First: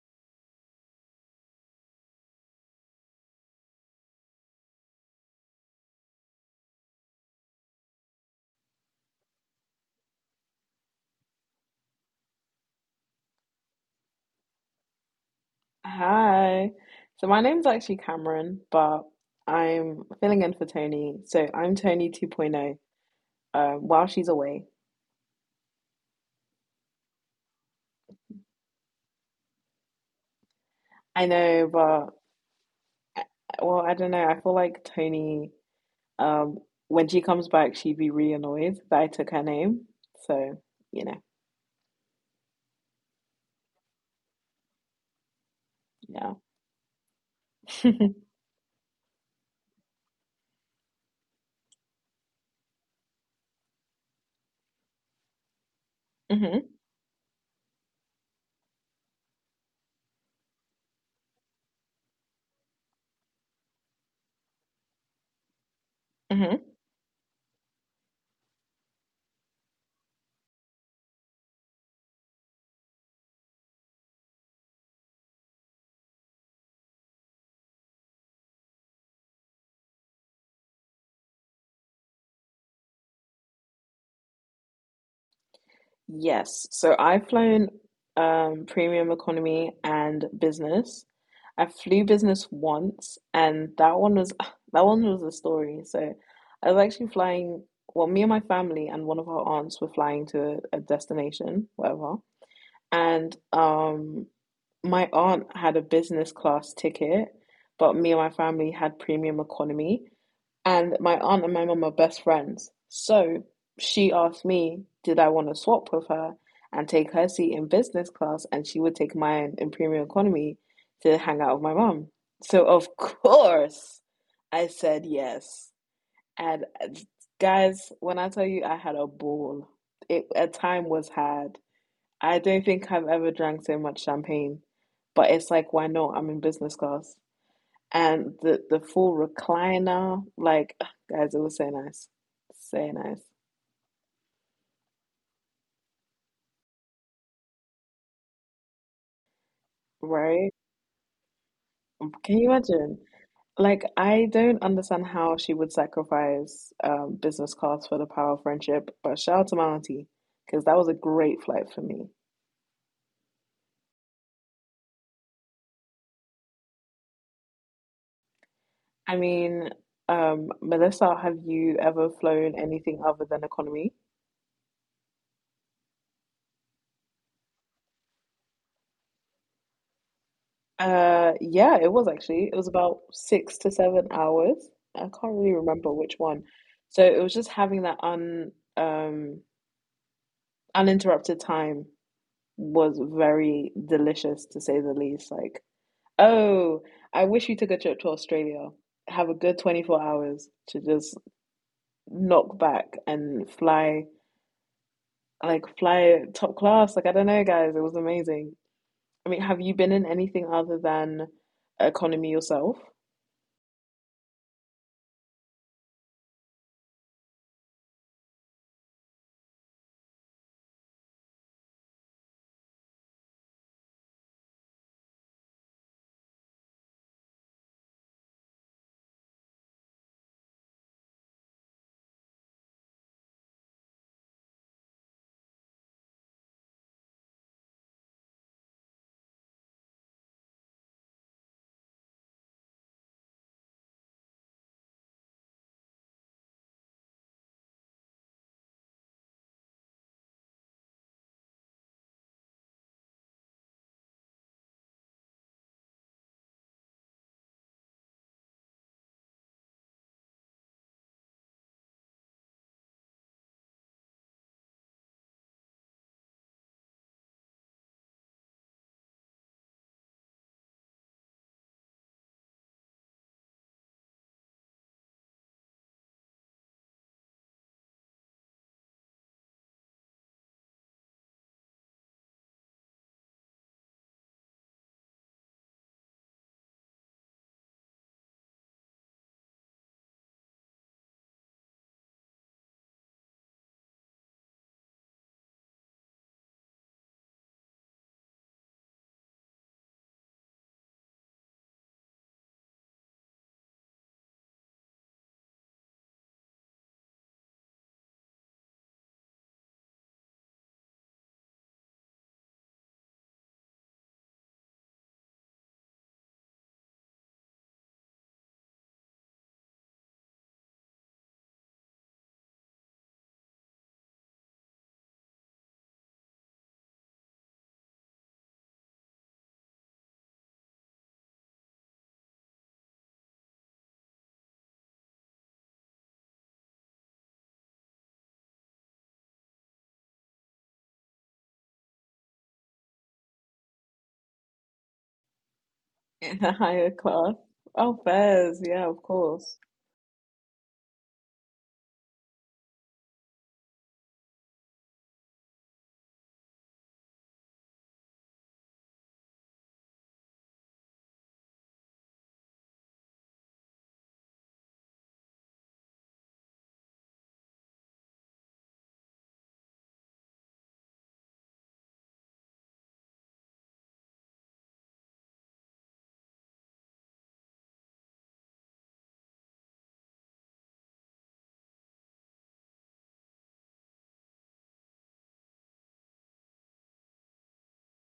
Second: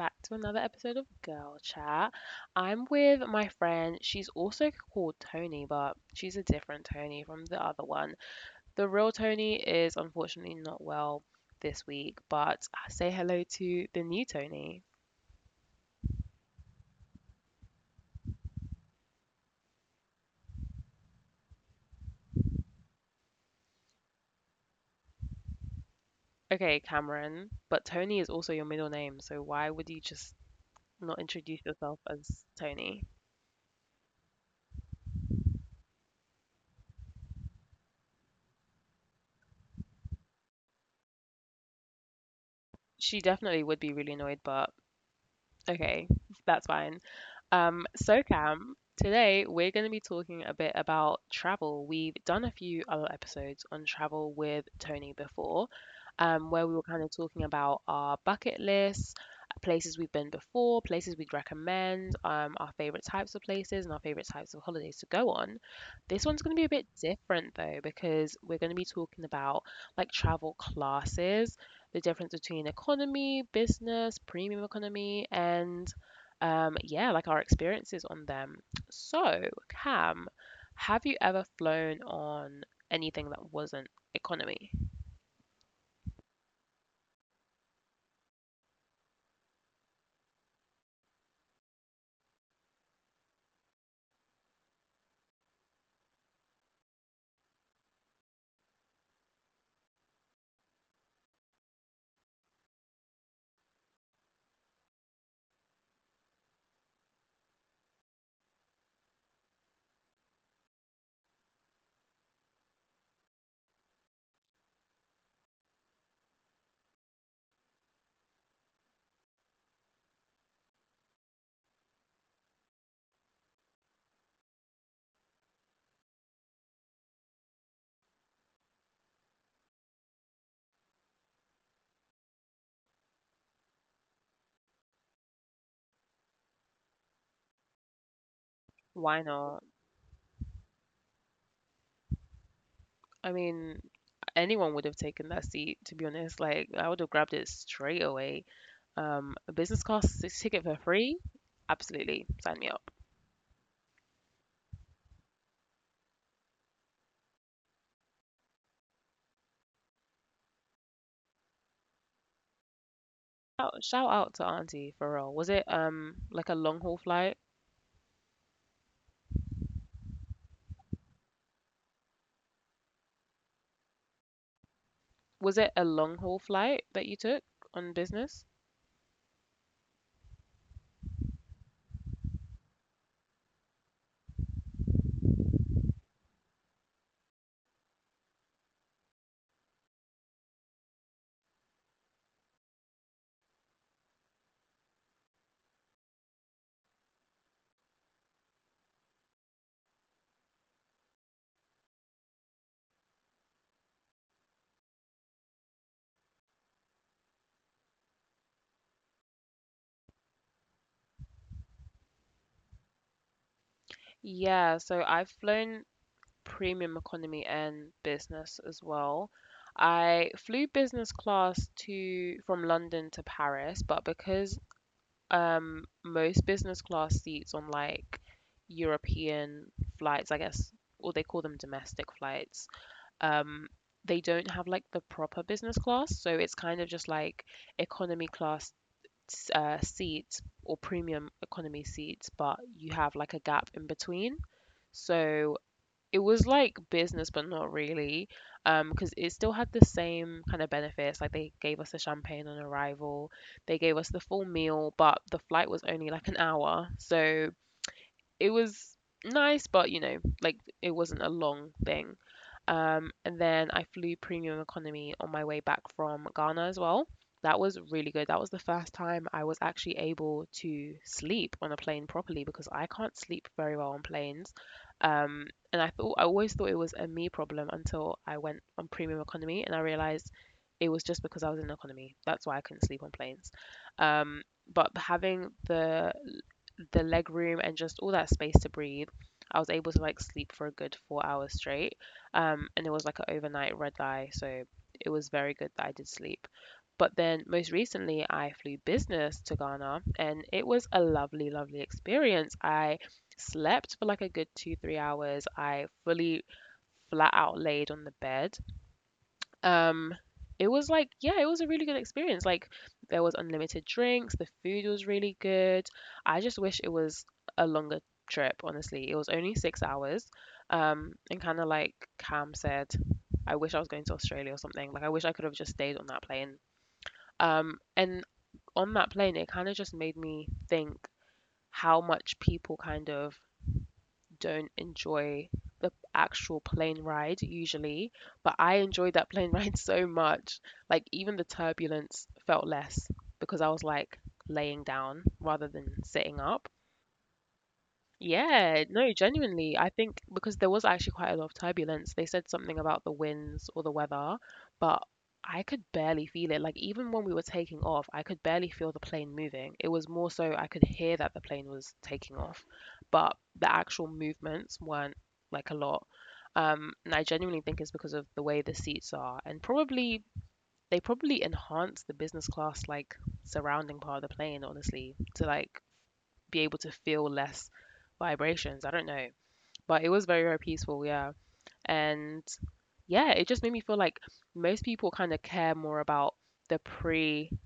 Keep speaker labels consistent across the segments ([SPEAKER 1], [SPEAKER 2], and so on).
[SPEAKER 1] back to another episode of Girl Chat. I'm with my friend. She's also called Tony, but she's a different Tony from the other one. The real Tony is unfortunately not well this week, but say hello to the new Tony.
[SPEAKER 2] Hi. So my name's actually Cameron, but I'm filling in for Tony. So I'm Tony 2.0, while she's away.
[SPEAKER 1] Okay, Cameron, but Tony is also your middle name, so why would you just
[SPEAKER 2] I
[SPEAKER 1] not
[SPEAKER 2] know,
[SPEAKER 1] introduce
[SPEAKER 2] but
[SPEAKER 1] yourself as Tony?
[SPEAKER 2] uh, well, I don't know. I feel like Tony, um, when she comes back, she'd be really annoyed that I took her name. So, you know,
[SPEAKER 1] She definitely would be really annoyed, but okay,
[SPEAKER 2] yeah.
[SPEAKER 1] that's fine. Um, so Cam, today we're going to be talking a bit about travel. We've done a few other episodes on travel with Tony before,
[SPEAKER 2] Mm-hmm.
[SPEAKER 1] where we were kind of talking about our bucket lists, places we've been before, places we'd recommend, our favorite types of places, and our favorite types of holidays to go on. This one's
[SPEAKER 2] Mm-hmm.
[SPEAKER 1] going to be a bit different though, because we're going to be talking about like travel classes, the difference between economy, business, premium economy, and yeah, like our experiences on them. So, Cam, have you ever flown on anything that wasn't economy?
[SPEAKER 2] Yes. So I've flown premium economy and business. I flew business once, and that one was that one was a story. So I was actually flying. Well, me and my family and one of our aunts were flying to a destination, whatever, and my aunt had a business class ticket, but me and my family had premium economy. And my aunt and my mum are best friends. So she asked me, did I want to swap with her and take her seat in business class, and she would take mine in premium economy to hang out with my mum. So of course I said yes. And guys, when I tell you I had a ball, it a time was had. I don't think I've ever drank so much champagne, but it's like, why not? I'm in business class. And the full
[SPEAKER 1] Why not?
[SPEAKER 2] recliner, like, guys, it was so nice. So nice,
[SPEAKER 1] I mean, anyone would have taken that seat, to be honest. Like, I would have grabbed it straight away. A business class
[SPEAKER 2] right?
[SPEAKER 1] ticket for free?
[SPEAKER 2] Can
[SPEAKER 1] Absolutely.
[SPEAKER 2] you
[SPEAKER 1] Sign me
[SPEAKER 2] imagine?
[SPEAKER 1] up.
[SPEAKER 2] Like, I don't understand how she would sacrifice business class for the power of friendship, but shout out to my auntie, because that was a great flight for me.
[SPEAKER 1] Shout out to Auntie for real. Was it like a long haul flight?
[SPEAKER 2] I mean, Melissa, have you ever flown anything other than economy?
[SPEAKER 1] Was it a long haul flight that you took on business?
[SPEAKER 2] Yeah, it was actually. It was about 6 to 7 hours. I can't really remember which one. So it was just having that un um uninterrupted time was very delicious to say the least. Like, oh, I wish you took a trip to Australia. Have a good 24 hours to just knock back and fly, fly top class. Like, I don't know, guys, it was amazing. I mean, have you been in anything other than economy yourself?
[SPEAKER 1] Yeah, so I've flown premium economy and business as well. I flew business class to from London to Paris, but because most business class seats on like European flights, I guess, or they call them domestic flights, um they don't have like the proper business class, so it's kind of just like economy class seats or premium economy seats, but you have like a gap in between. So it was like business, but not really, because it still had the same kind of benefits. Like they gave us the champagne on arrival, they gave us the full meal, but the flight was only like an hour, so it was nice, but you know, like it wasn't a long thing. And then I flew premium economy on my way back from Ghana as well. That was really good. That was the first time I was actually able to sleep on a plane properly because I can't sleep very well on planes. Um, and I always thought it was a me problem until I went on premium economy and I realized it was just because I was in economy. That's why I couldn't sleep on planes. Um, but having the leg room and just all that space to breathe, I was able to like sleep for a good 4 hours straight. And it was like an overnight red eye, so it was very good that I did sleep. But then most recently, I flew business to Ghana, and it was a lovely, lovely experience. I slept for like a good 2, 3 hours. I fully flat out laid on the bed. um it was like, yeah, it was a really good experience. Like, there was unlimited drinks, the food was really good. I just wish it was a longer trip. Honestly, it was only 6 hours. And kind of like Cam said, I wish I was going to Australia or something. Like, I wish I could have just stayed on that plane. And on that plane, it kind of just made me think how much people kind of don't enjoy the actual plane ride usually, but I enjoyed that plane ride so much. Like, even the turbulence felt less because I was like laying down rather than
[SPEAKER 2] In
[SPEAKER 1] sitting
[SPEAKER 2] a
[SPEAKER 1] up.
[SPEAKER 2] higher class. Oh, fairs, yeah,
[SPEAKER 1] Yeah,
[SPEAKER 2] of
[SPEAKER 1] no,
[SPEAKER 2] course.
[SPEAKER 1] genuinely, I think because there was actually quite a lot of turbulence. They said something about the winds or the weather, but I could barely feel it. Like, even when we were taking off, I could barely feel the plane moving. It was more so I could hear that the plane was taking off, but the actual movements weren't like a lot. And I genuinely think it's because of the way the seats are, and probably they probably enhance the business class like surrounding part of the plane, honestly, to like be able to feel less vibrations. I don't know. But it was very, very peaceful, yeah. And yeah, it just made me feel like most people kind of care more about the pre-plane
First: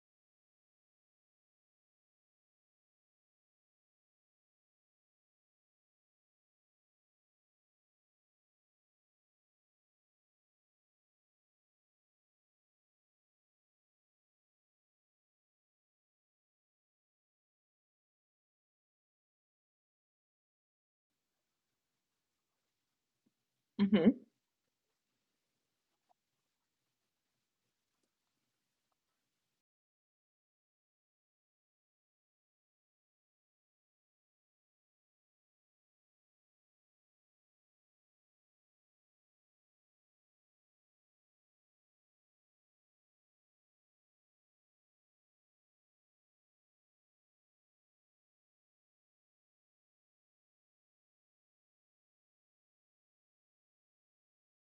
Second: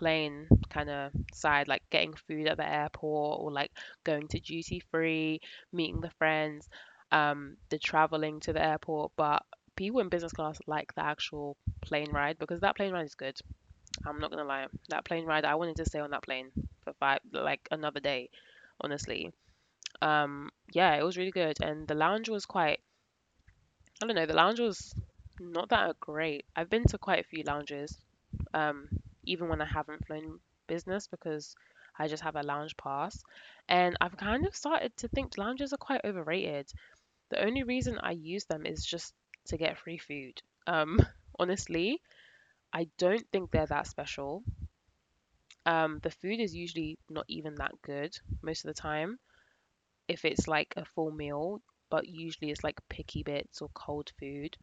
[SPEAKER 1] kind of side, like getting food at the airport or like going to duty free, meeting the friends, the traveling to the airport. But people in business class like the actual plane ride because that plane ride is good. I'm not gonna lie. That plane ride, I wanted to stay on that plane for five, like another day, honestly. Yeah, it was really good, and the lounge was quite. I don't
[SPEAKER 2] Hmm.
[SPEAKER 1] know. The lounge was not that great. I've been to quite a few lounges, um, even when I haven't flown business because I just have a lounge pass. And I've kind of started to think lounges are quite overrated. The only reason I use them is just to get free food. Um, Honestly, I don't think they're that special. The food is usually not even that good most of the time if it's like a full meal, but usually it's like picky bits or cold food.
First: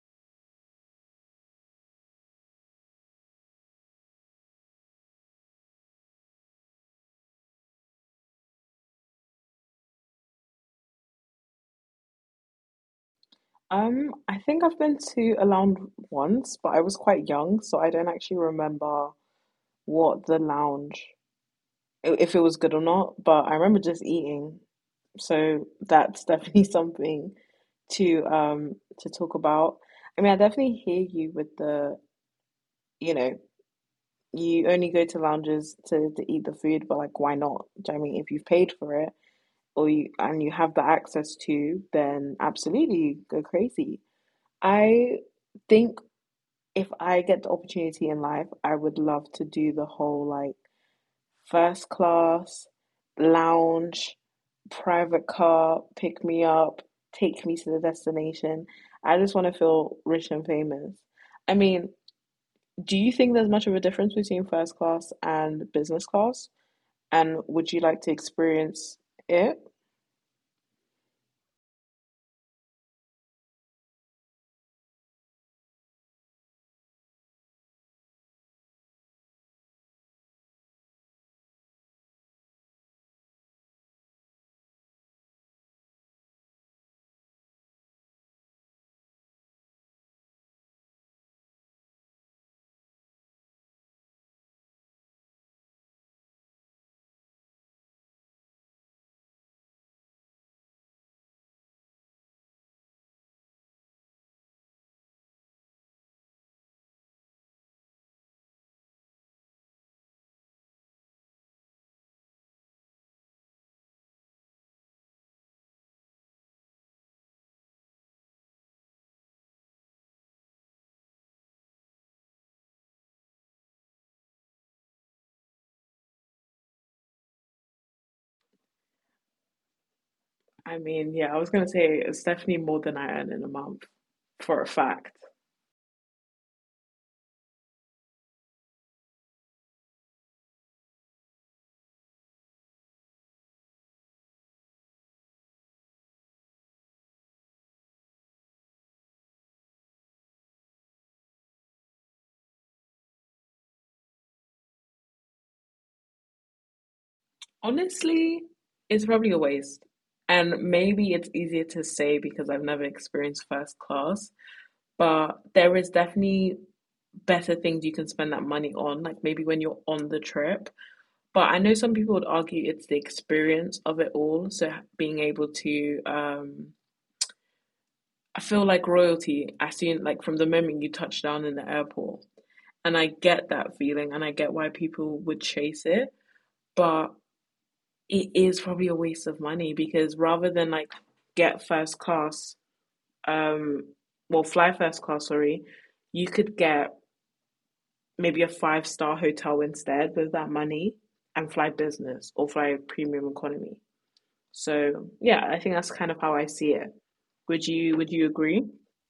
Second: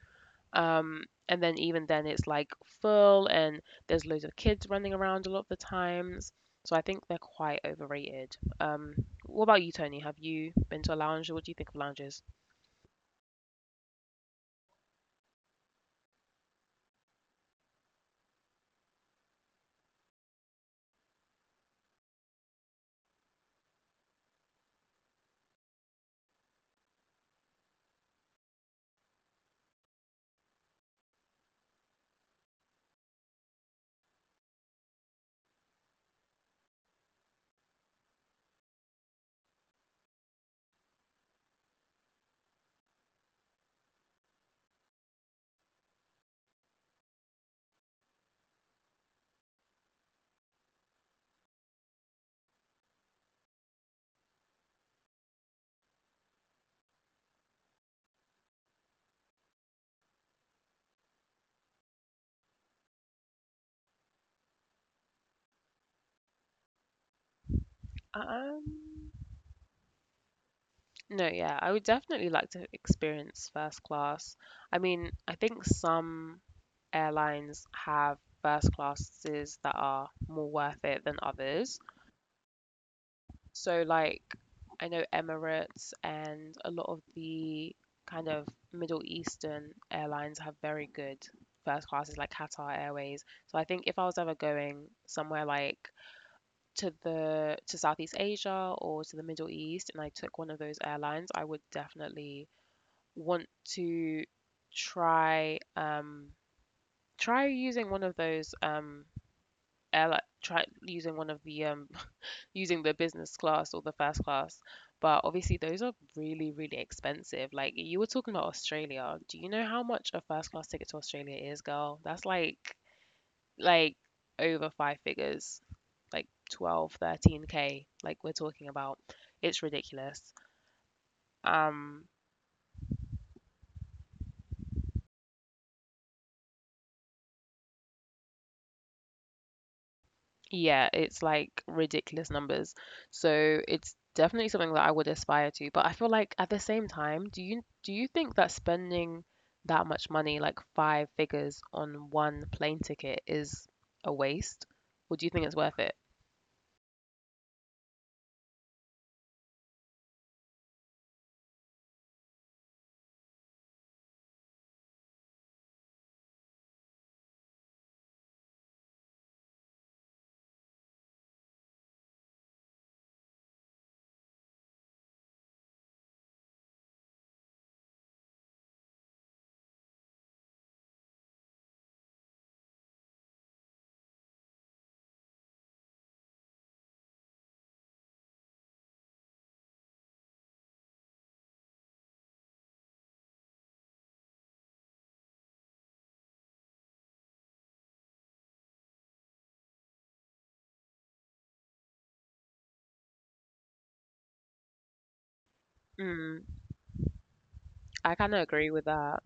[SPEAKER 1] And then even then, it's like full and there's loads of kids running around a lot of the times. So I think they're quite overrated. What about you, Tony? Have you been to a lounge? What do you think of lounges?
[SPEAKER 2] I think I've been to a lounge once, but I was quite young, so I don't actually remember what the lounge, if it was good or not, but I remember just eating. So that's definitely something to talk about. I mean, I definitely hear you with the, you know, you only go to lounges to eat the food, but like why not? Do you know what I mean if you've paid for it? Or you, and you have the access to, then absolutely go crazy. I think if I get the opportunity in life, I would love to do the whole like first class, lounge, private car, pick me up, take me to the destination. I just want to feel rich and famous. I mean, do you think there's much of a difference between first class and business class? And would you like to
[SPEAKER 1] Um,
[SPEAKER 2] experience it?
[SPEAKER 1] no, yeah, I would definitely like to experience first class. I mean, I think some airlines have first classes that are more worth it than others. So like I know Emirates and a lot of the kind of Middle Eastern airlines have very good first classes like Qatar Airways. So I think if I was ever going somewhere like to Southeast Asia or to the Middle East and I took one of those airlines, I would definitely want to try um try using one of those airline try using one of the using the business class or the first class. But obviously, those are really, really expensive. Like, you were talking about Australia. Do you know how much a first class ticket to Australia is, girl? That's like over five figures, like 12, 13 k like we're talking about. It's ridiculous.
[SPEAKER 2] I mean, yeah, I was gonna
[SPEAKER 1] Um,
[SPEAKER 2] say it's definitely more than I earn in a month, for a fact.
[SPEAKER 1] Yeah, it's like ridiculous numbers. So it's definitely something that I would aspire to. But I feel like at the same time, do you think that spending that much money, like five figures on one plane ticket, is a waste? Or do you think it's worth it?
[SPEAKER 2] Honestly, it's probably a waste. And maybe it's easier to say because I've never experienced first class, but there is definitely better things you can spend that money on, like maybe when you're on the trip. But I know some people would argue it's the experience of it all, so being able to I feel like royalty. I seen, like, from the moment you touch down in the airport. And I get that feeling and I get why people would chase it, but it is probably a waste of money because rather than, like, get first class, um well, fly first class, sorry, you could get maybe a five-star hotel instead with that money and fly business or fly premium economy. So yeah, I think that's kind
[SPEAKER 1] Mm,
[SPEAKER 2] of how I see it. Would
[SPEAKER 1] I
[SPEAKER 2] you
[SPEAKER 1] kind of
[SPEAKER 2] would you
[SPEAKER 1] agree with
[SPEAKER 2] agree?
[SPEAKER 1] that.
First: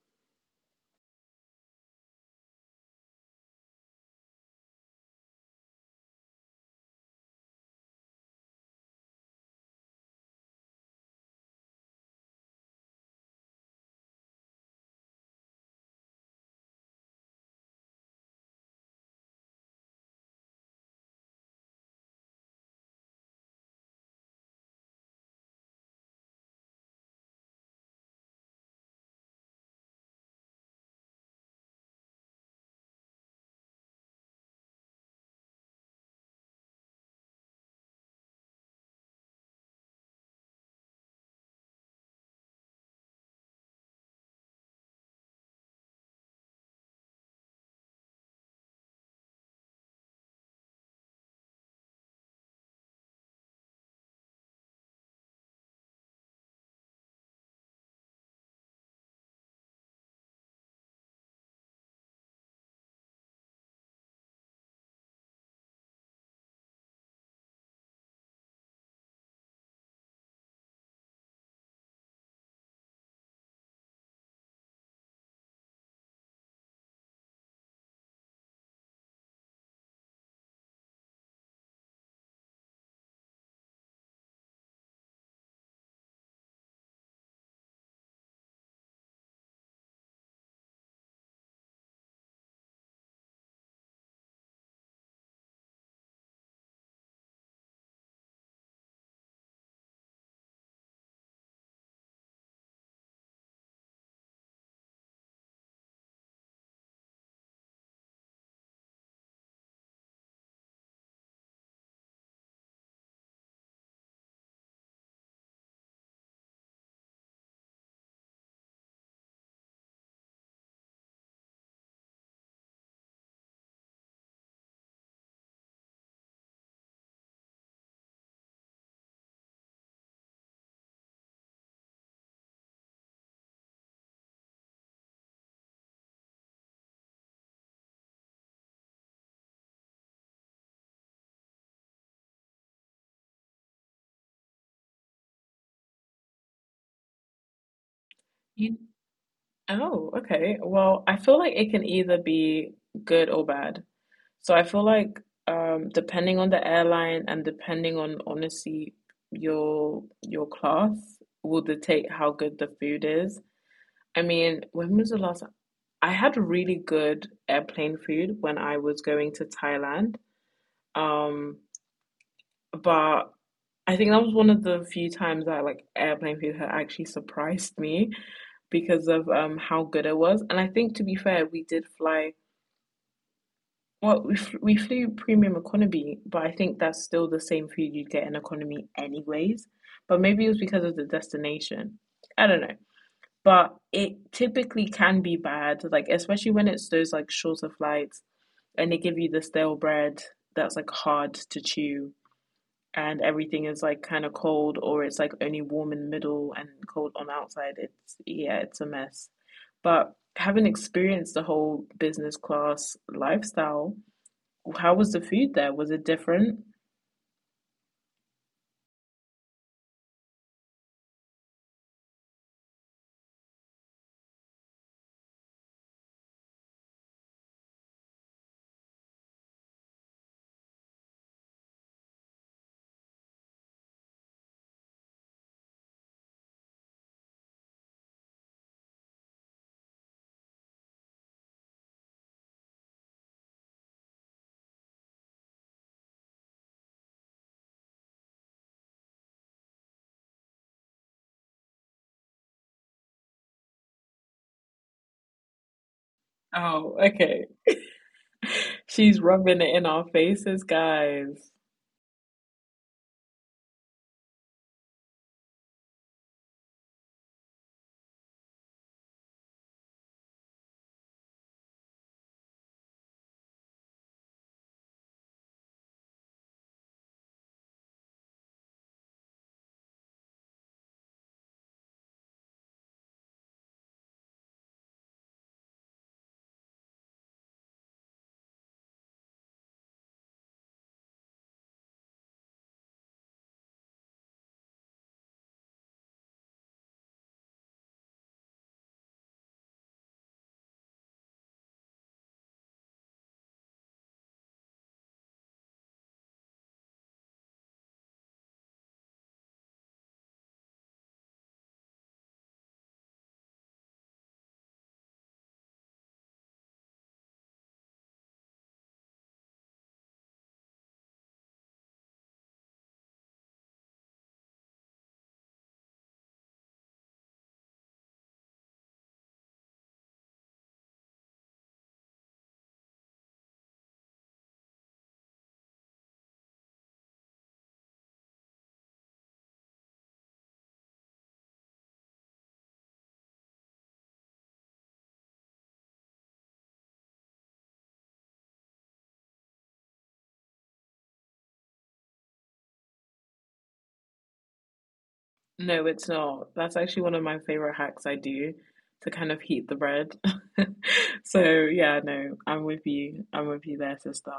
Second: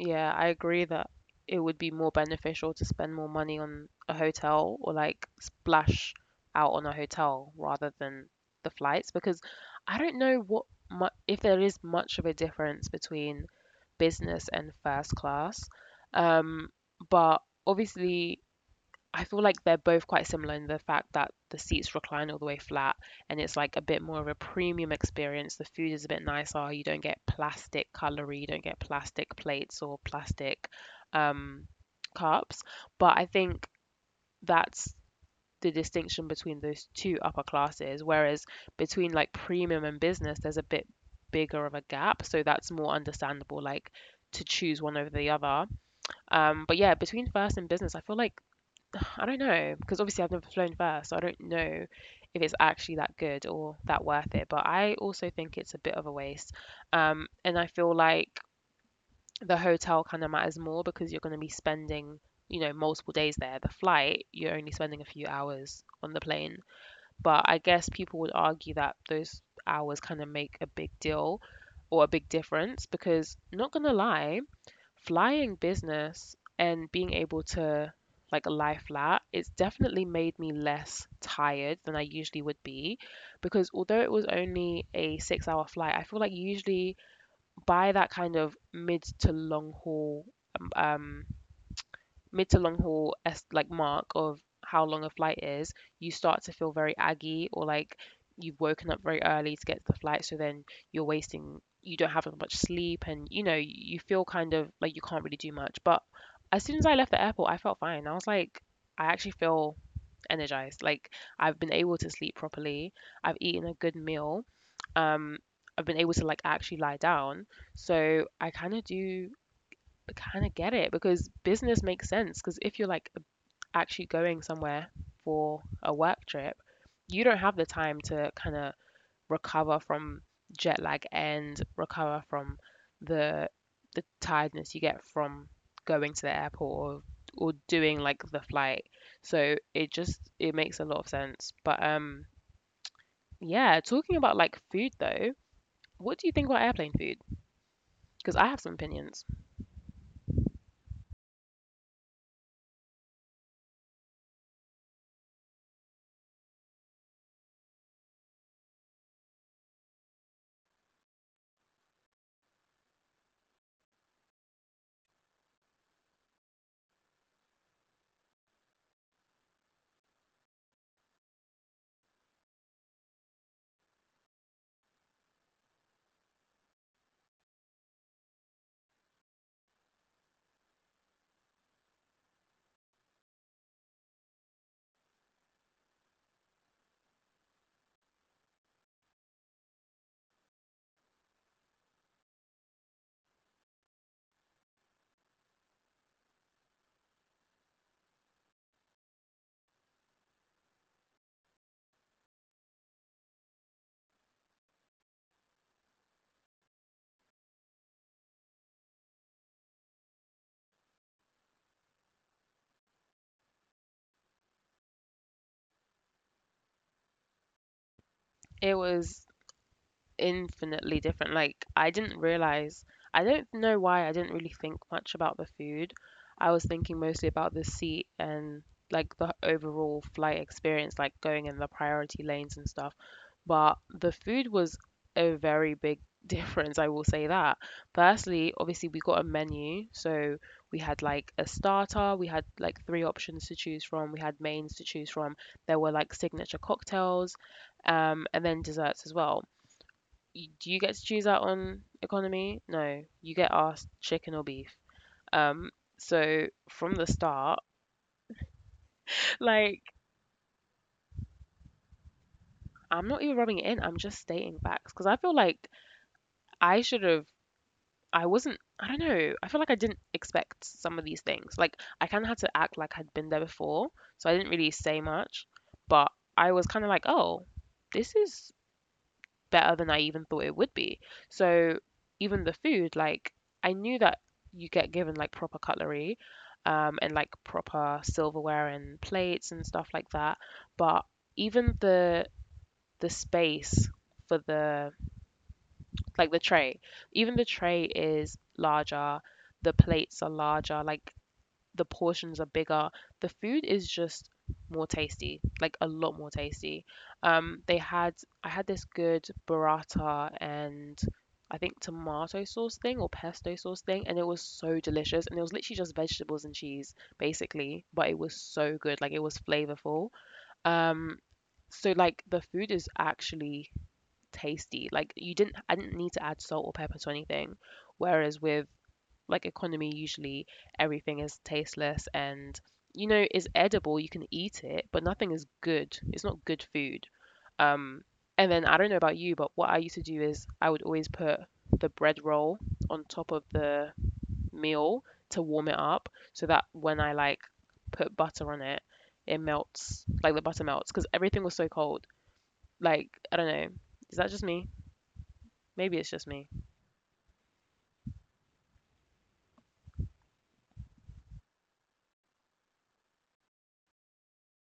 [SPEAKER 1] Yeah, I agree that it would be more beneficial to spend more money on a hotel or like splash out on a hotel rather than the flights because I don't know what mu if there is much of a difference between business and first class. Um, but obviously I feel like they're both quite similar in the fact that the seats recline all the way flat and it's like a bit more of a premium experience. The food is a bit nicer. You don't get plastic cutlery, you don't get plastic plates or plastic um, cups. But I think that's the distinction between those two upper classes. Whereas between like premium and business, there's a bit bigger of a gap. So that's more understandable, like to choose one over the other. But yeah, between first and business, I feel like I don't know because obviously I've never flown first, so I don't know if it's actually that good or that worth it. But I also think it's a bit of a waste. And I feel like the hotel kind of matters more because you're going to be spending, you know, multiple days there. The flight, you're only spending a few hours on the plane. But I guess people would argue that those hours kind of make a big deal or a big difference because not gonna lie, flying business and being able to like lie flat, it's definitely made me less tired than I usually would be because although it was only a 6 hour flight, I feel like usually by that kind of um mid to long haul as like mark of how long a flight is, you start to feel very aggy or like you've woken up very early to get to the flight, so then you don't have as much sleep and you know, you feel kind of like you can't really do much. But as soon as I left the airport, I felt fine. I was like, I actually feel energized. Like I've been able to sleep properly. I've eaten a good meal. Um, I've been able to like actually lie down. So I kind of do kind of get it because business makes sense. Because if you're like actually going somewhere for a work trip, you don't have the time to kind of recover from jet lag and recover from the the tiredness you get from going to the airport or doing like the flight. So it makes a lot of sense. But yeah, talking about like food though, what do you think about airplane food? Because I have some
[SPEAKER 2] You.
[SPEAKER 1] opinions.
[SPEAKER 2] Oh, okay. Well, I feel like it can either be good or bad. So I feel like depending on the airline and depending on, honestly, your class will dictate how good the food is. I mean, when was the last I had really good airplane food when I was going to Thailand. Um but I think that was one of the few times that like airplane theater actually surprised me because of how good it was. And I think to be fair, we did fly. Well, we flew premium economy, but I think that's still the same food you'd get in economy anyways. But maybe it was because of the destination. I don't know. But it typically can be bad, like especially when it's those like shorter flights, and they give you the stale bread that's like hard to chew, and everything is like kind of cold or it's like only warm in the middle and cold on the outside. It's, yeah, it's a mess. But having experienced the whole business class lifestyle, how was the food? There was it different?
[SPEAKER 1] It was infinitely different. Like I didn't realize, I don't know why I didn't really think much about the food. I was thinking mostly about the seat and like the overall flight experience, like going in the priority lanes and stuff. But the food was a very big difference, I will say that. Firstly, obviously we got a menu, so we had like a starter, we had like three options to choose from, we had mains to choose from. There were like signature cocktails, and then desserts as well do you get to choose out on economy? No, you get asked chicken or beef. Um, so from the
[SPEAKER 2] Oh,
[SPEAKER 1] start,
[SPEAKER 2] okay. She's
[SPEAKER 1] like
[SPEAKER 2] rubbing it in our faces, guys.
[SPEAKER 1] I'm not even rubbing it in. I'm just stating facts because I feel like I should have. I wasn't. I don't know. I feel like I didn't expect some of these things. Like I kind of had to act like I'd been there before, so I didn't really say much. But I was kind of like, oh, this is better than I even thought it would be. So even the food, like I knew that you get given like proper cutlery, and like proper silverware and plates and stuff like that. But even the space for the like the tray, even the tray is larger, the plates are larger, like the portions are bigger. The food is just more tasty, like a lot more tasty. They had I had this good burrata and I think tomato sauce thing or pesto sauce thing, and it was so delicious. And it was literally just vegetables and cheese, basically, but it was so good. Like it was flavorful. Um, so like the food is actually tasty. Like you didn't I didn't need to add salt or pepper to anything. Whereas with like economy, usually everything is tasteless and you know is edible. You can eat it, but nothing is good. It's not good food. Um, and then I don't know about you, but what I used to do is I would always put the bread roll on top of the meal to warm it up, so that when I like put butter on it, it melts. Like the butter melts because everything was so cold. Like I don't know. Is that just me? Maybe it's just
[SPEAKER 2] No,
[SPEAKER 1] me.
[SPEAKER 2] it's not. That's actually one of my favorite hacks I do to kind of heat the bread. So, yeah, no, I'm with you. I'm with you there, sister.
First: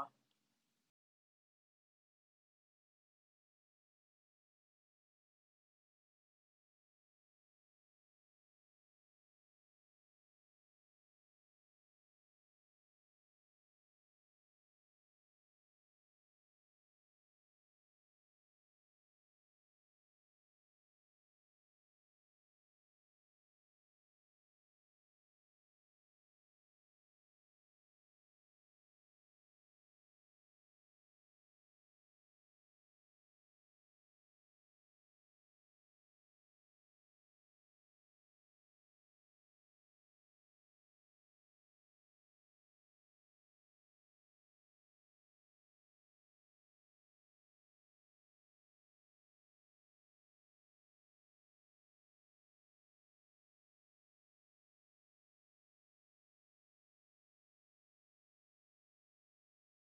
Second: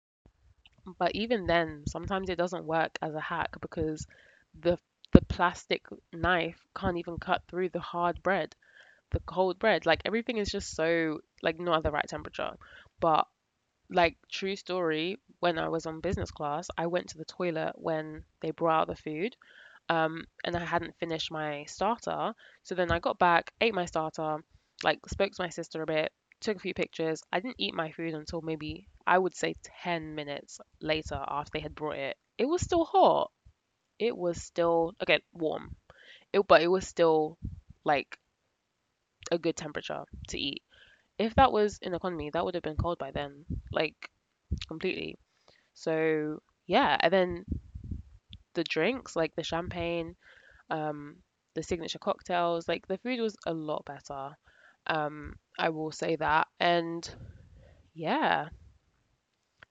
[SPEAKER 1] But even then, sometimes it doesn't work as a hack because the the plastic knife can't even cut through the hard bread, the cold bread. Like everything is just so like not at the right temperature. But like true story, when I was on business class, I went to the toilet when they brought out the food and I hadn't finished my starter. So then I got back, ate my starter, like spoke to my sister a bit, took a few pictures. I didn't eat my food until maybe I would say 10 minutes later after they had brought it. It was still hot. It was still again warm. It was still like a good temperature to eat. If that was in economy, that would have been cold by then, like completely. So yeah, and then the drinks, like the champagne, um, the signature cocktails. Like the food was a lot better. I will say that. And yeah,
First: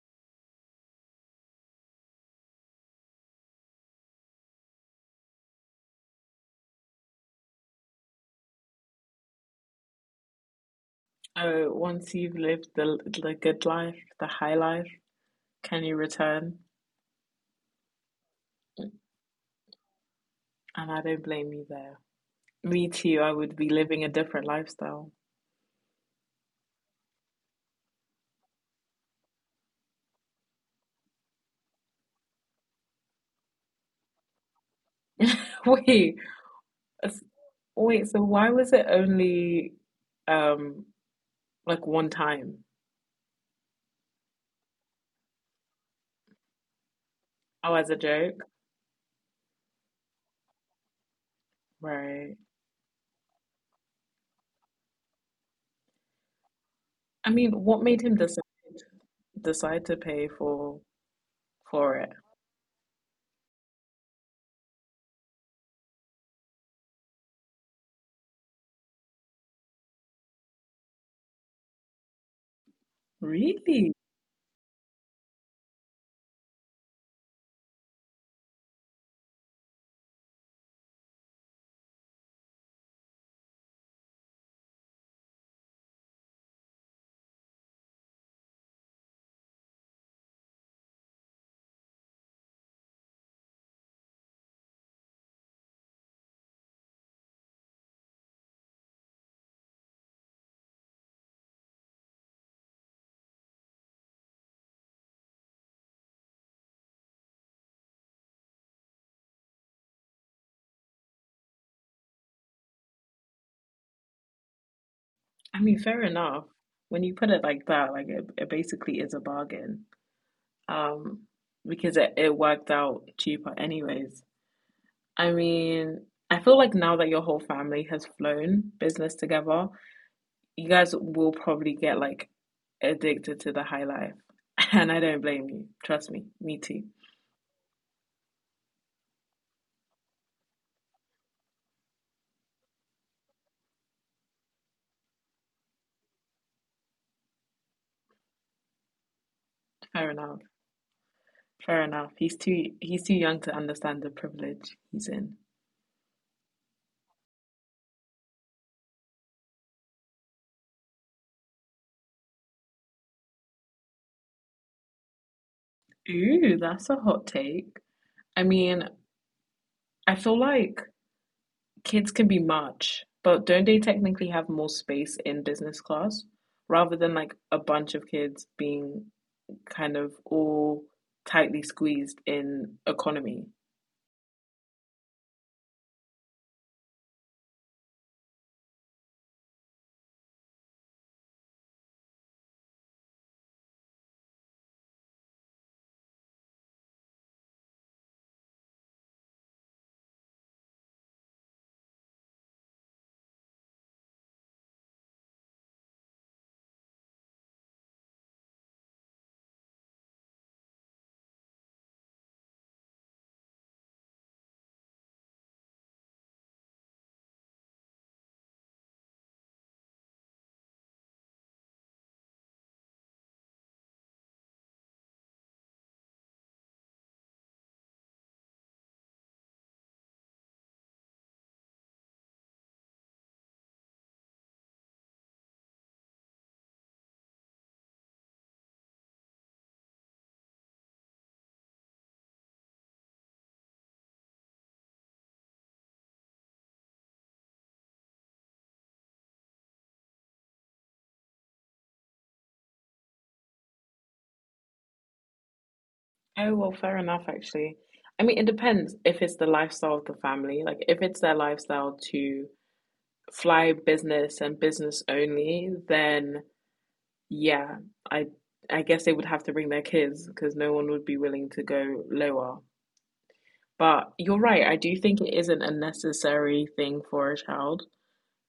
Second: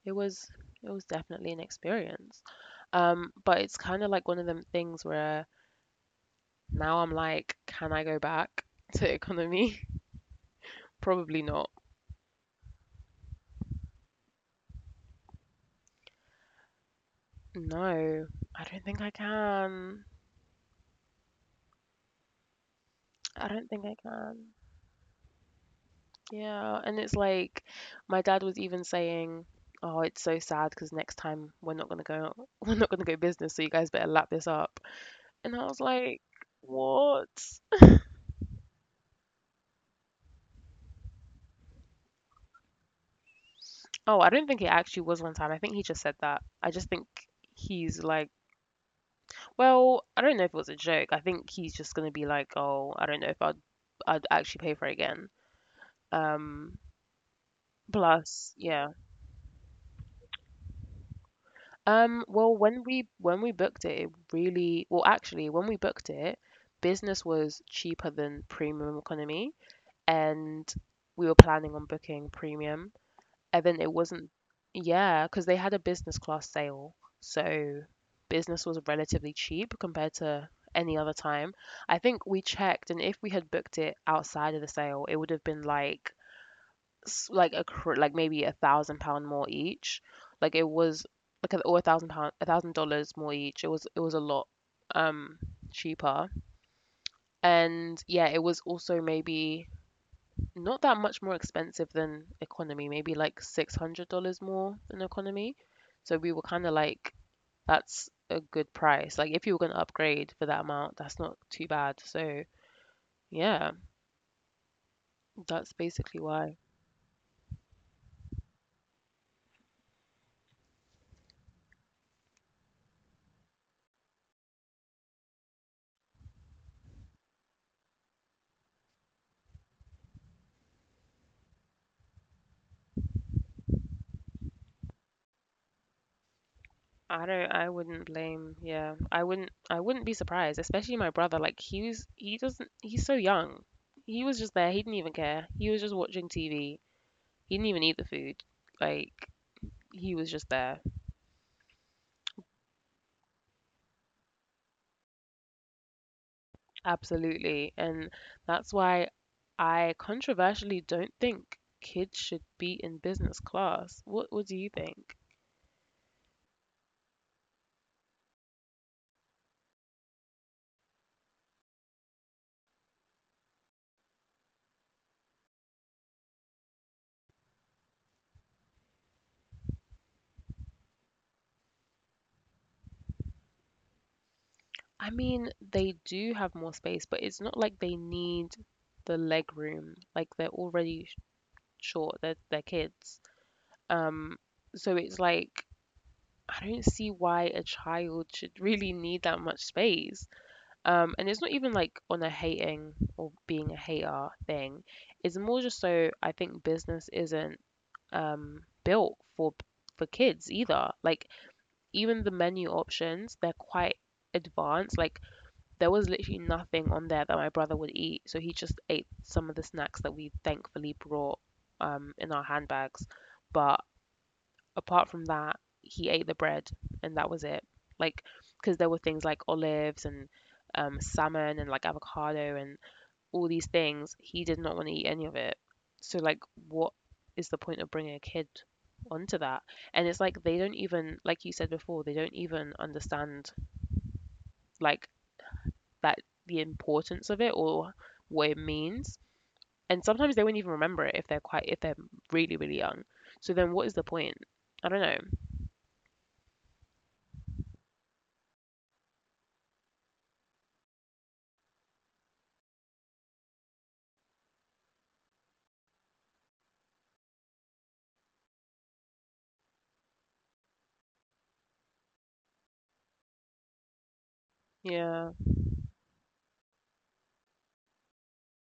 [SPEAKER 1] it was it was definitely an experience. But it's kind of like one of them things where now I'm like, can I go back to economy? Probably not.
[SPEAKER 2] Oh, once you've lived the good life, the high life, can you return?
[SPEAKER 1] No, I don't think I can.
[SPEAKER 2] And I don't blame you there. Me too, I
[SPEAKER 1] I
[SPEAKER 2] would
[SPEAKER 1] don't
[SPEAKER 2] be
[SPEAKER 1] think I
[SPEAKER 2] living a
[SPEAKER 1] can.
[SPEAKER 2] different lifestyle.
[SPEAKER 1] Yeah, and it's like my dad was even saying, "Oh, it's so sad because next time we're not gonna go, we're not gonna go business, so you guys better lap this up." And I was like,
[SPEAKER 2] Wait,
[SPEAKER 1] "What?"
[SPEAKER 2] s- wait, so why was it only um like one time.
[SPEAKER 1] Oh, I don't think it actually was one time. I think he just said that. I just think
[SPEAKER 2] Oh,
[SPEAKER 1] he's
[SPEAKER 2] as a
[SPEAKER 1] like,
[SPEAKER 2] joke?
[SPEAKER 1] well, I don't know if it was a joke. I think he's just gonna be
[SPEAKER 2] Right.
[SPEAKER 1] like, "Oh, I don't know if I'd actually pay for it again." Um,
[SPEAKER 2] I mean, what made him
[SPEAKER 1] yeah.
[SPEAKER 2] decide to pay for it?
[SPEAKER 1] Well, when we booked it, it really well, actually, when we booked it, business was cheaper than premium economy, and we were planning on booking premium, and then it
[SPEAKER 2] Really?
[SPEAKER 1] wasn't, yeah, because they had a business class sale, so business was relatively cheap compared to any other time. I think we checked, and if we had booked it outside of the sale, it would have been like like maybe £1,000 more each like it was or £1,000 $1,000 more each. It was a lot um cheaper. And yeah, it was also maybe not that much more expensive than economy, maybe like $600 more than economy. So we were kind of like that's a good price, like if you were going to upgrade for that amount, that's not too bad, so yeah, that's
[SPEAKER 2] I mean,
[SPEAKER 1] basically
[SPEAKER 2] fair
[SPEAKER 1] why.
[SPEAKER 2] enough. When you put it like that, it basically is a bargain. Um, because it worked out cheaper anyways. I mean, I feel like now that your whole family has flown business together, you guys will probably get like addicted to the high life. And I don't blame you. Trust me, me too.
[SPEAKER 1] I wouldn't blame yeah. I wouldn't be surprised, especially my brother. Like he doesn't he's so young. He was just there, he didn't even care. He was just watching TV. He didn't even eat the food. Like he was
[SPEAKER 2] Fair
[SPEAKER 1] just
[SPEAKER 2] enough.
[SPEAKER 1] there.
[SPEAKER 2] Fair enough. He's too young to understand the privilege he's in.
[SPEAKER 1] Absolutely. And that's why I controversially don't think kids should be in business class. What do you think?
[SPEAKER 2] Ooh, that's a hot take. I mean, I feel like kids can be much, but don't they technically have more space in business class rather than like a bunch of kids being kind of all tightly squeezed in economy?
[SPEAKER 1] I mean, they do have more space, but it's not like they need the leg room. Like they're already short. They're kids. Um, so it's like I don't see why a child should really need that much space. And it's not even like on a hating or being a hater thing. It's more just so I think business isn't built for kids either. Like even the menu options, they're quite advanced. Like there was literally nothing on there that my brother would eat, so he just ate some of the snacks that we thankfully brought in our handbags. But apart from that, he ate the bread and that was it. Like, because there were things like olives and salmon and like avocado and all these things. He did not want to eat any of it. So, like, what is the point of bringing a kid onto that? And it's like they don't even, like you said before, they don't even understand like that the importance of it or what it means. And sometimes they won't even remember it if they're quite, if they're really, really young. So then what is the point? I don't know.
[SPEAKER 2] Oh, well, fair enough, actually. I mean, it depends if it's the lifestyle of the family. Like, if it's their lifestyle to fly business and business only, then yeah, I I guess they would have to bring their kids because no one would be willing to go lower. But you're right, I do
[SPEAKER 1] Yeah.
[SPEAKER 2] think it isn't a necessary thing for a child.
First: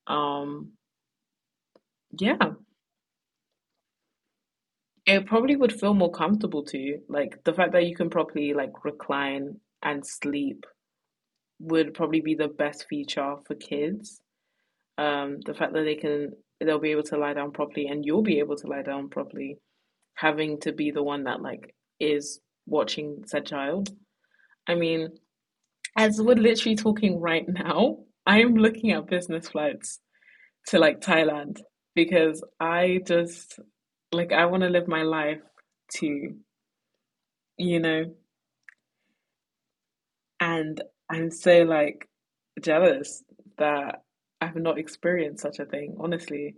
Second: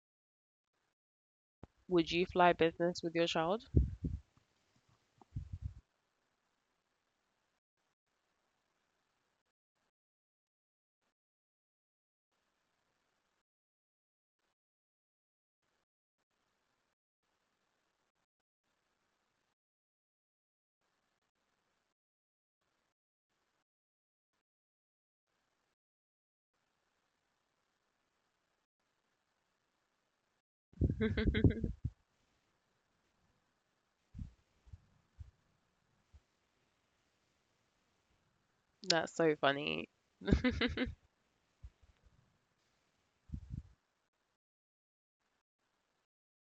[SPEAKER 2] Um,
[SPEAKER 1] Would you fly
[SPEAKER 2] yeah,
[SPEAKER 1] business with your child?
[SPEAKER 2] it probably would feel more comfortable to you. Like the fact that you can properly like recline and sleep would probably be the best feature for kids. The fact that they can they'll be able to lie down properly, and you'll be able to lie down properly, having to be the one that like is watching said child. I mean, as we're literally talking right now, I'm looking at business flights to like Thailand, because I just like I want to live my life too, you know,
[SPEAKER 1] That's so funny.
[SPEAKER 2] and I'm so like jealous that I've not experienced such a thing, honestly.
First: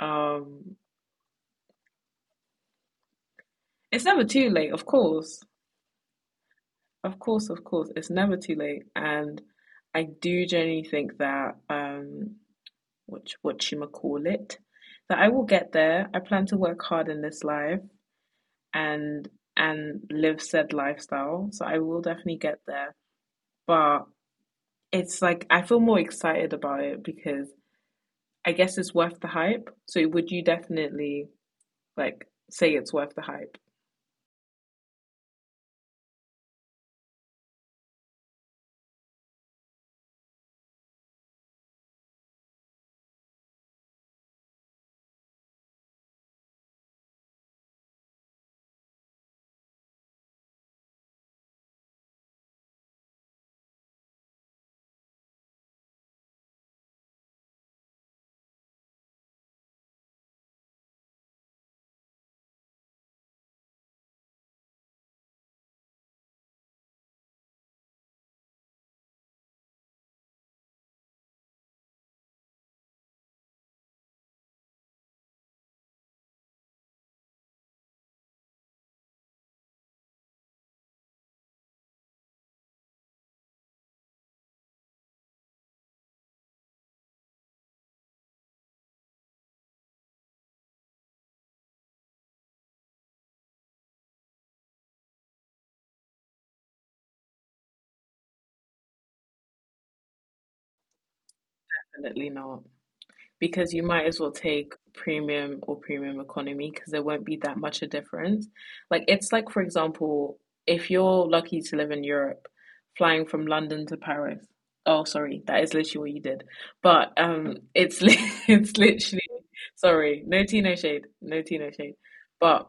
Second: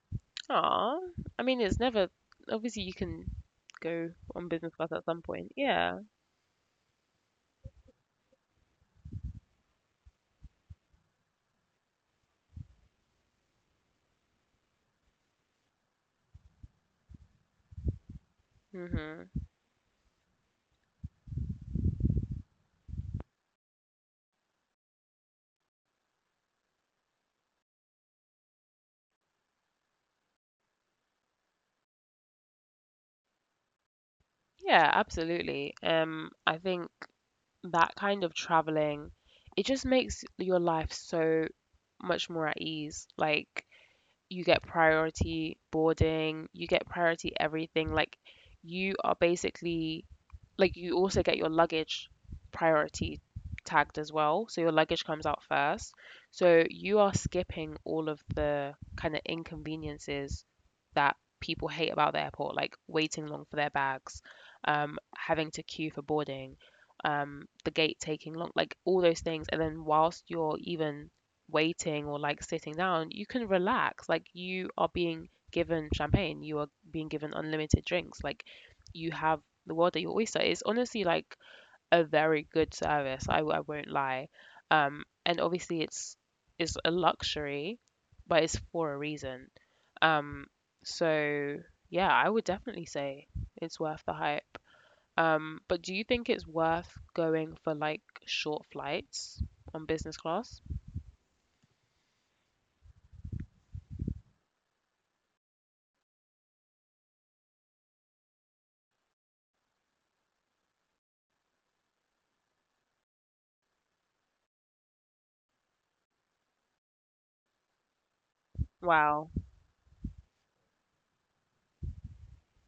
[SPEAKER 2] Um
[SPEAKER 1] Aw. I mean, it's never, obviously, you can
[SPEAKER 2] it's
[SPEAKER 1] go
[SPEAKER 2] never
[SPEAKER 1] on
[SPEAKER 2] too late,
[SPEAKER 1] business
[SPEAKER 2] of
[SPEAKER 1] class at some
[SPEAKER 2] course.
[SPEAKER 1] point. Yeah.
[SPEAKER 2] Of course, of course, it's never too late, and I do genuinely think that what you call it, that I will get there. I plan to work hard in this life and
[SPEAKER 1] hmm
[SPEAKER 2] and live said lifestyle, so I will definitely get there. But it's like I feel more excited about it because I guess it's worth the hype. So would you definitely like say it's worth the hype?
[SPEAKER 1] Yeah, absolutely. I think that kind of traveling, it just makes your life so much more at ease. Like, you get priority boarding, you get priority everything. Like, you are basically like you also get your luggage priority tagged as well. So your luggage comes out first. So you are skipping all of the kind of inconveniences that people hate about the airport, like waiting long for their bags, having to queue for boarding, the gate taking long, like all those things. And then whilst you're even waiting or like sitting down, you can relax. Like you are being given champagne, you are being given unlimited drinks. Like you have the world at your oyster is honestly like a very good service. I won't lie. And obviously it's a luxury, but it's for a reason. Um, so yeah, I would definitely say it's worth the hype. But do you think it's worth going for like short flights on business class?
[SPEAKER 2] Definitely not, because you might as well take premium or premium economy, because there won't be that much a difference. Like it's like, for example, if you're lucky to live in Europe, flying from London to Paris. Oh, sorry, that is literally what you did. But it's it's literally
[SPEAKER 1] Wow,
[SPEAKER 2] sorry, no tea, no shade, no tea, no shade. But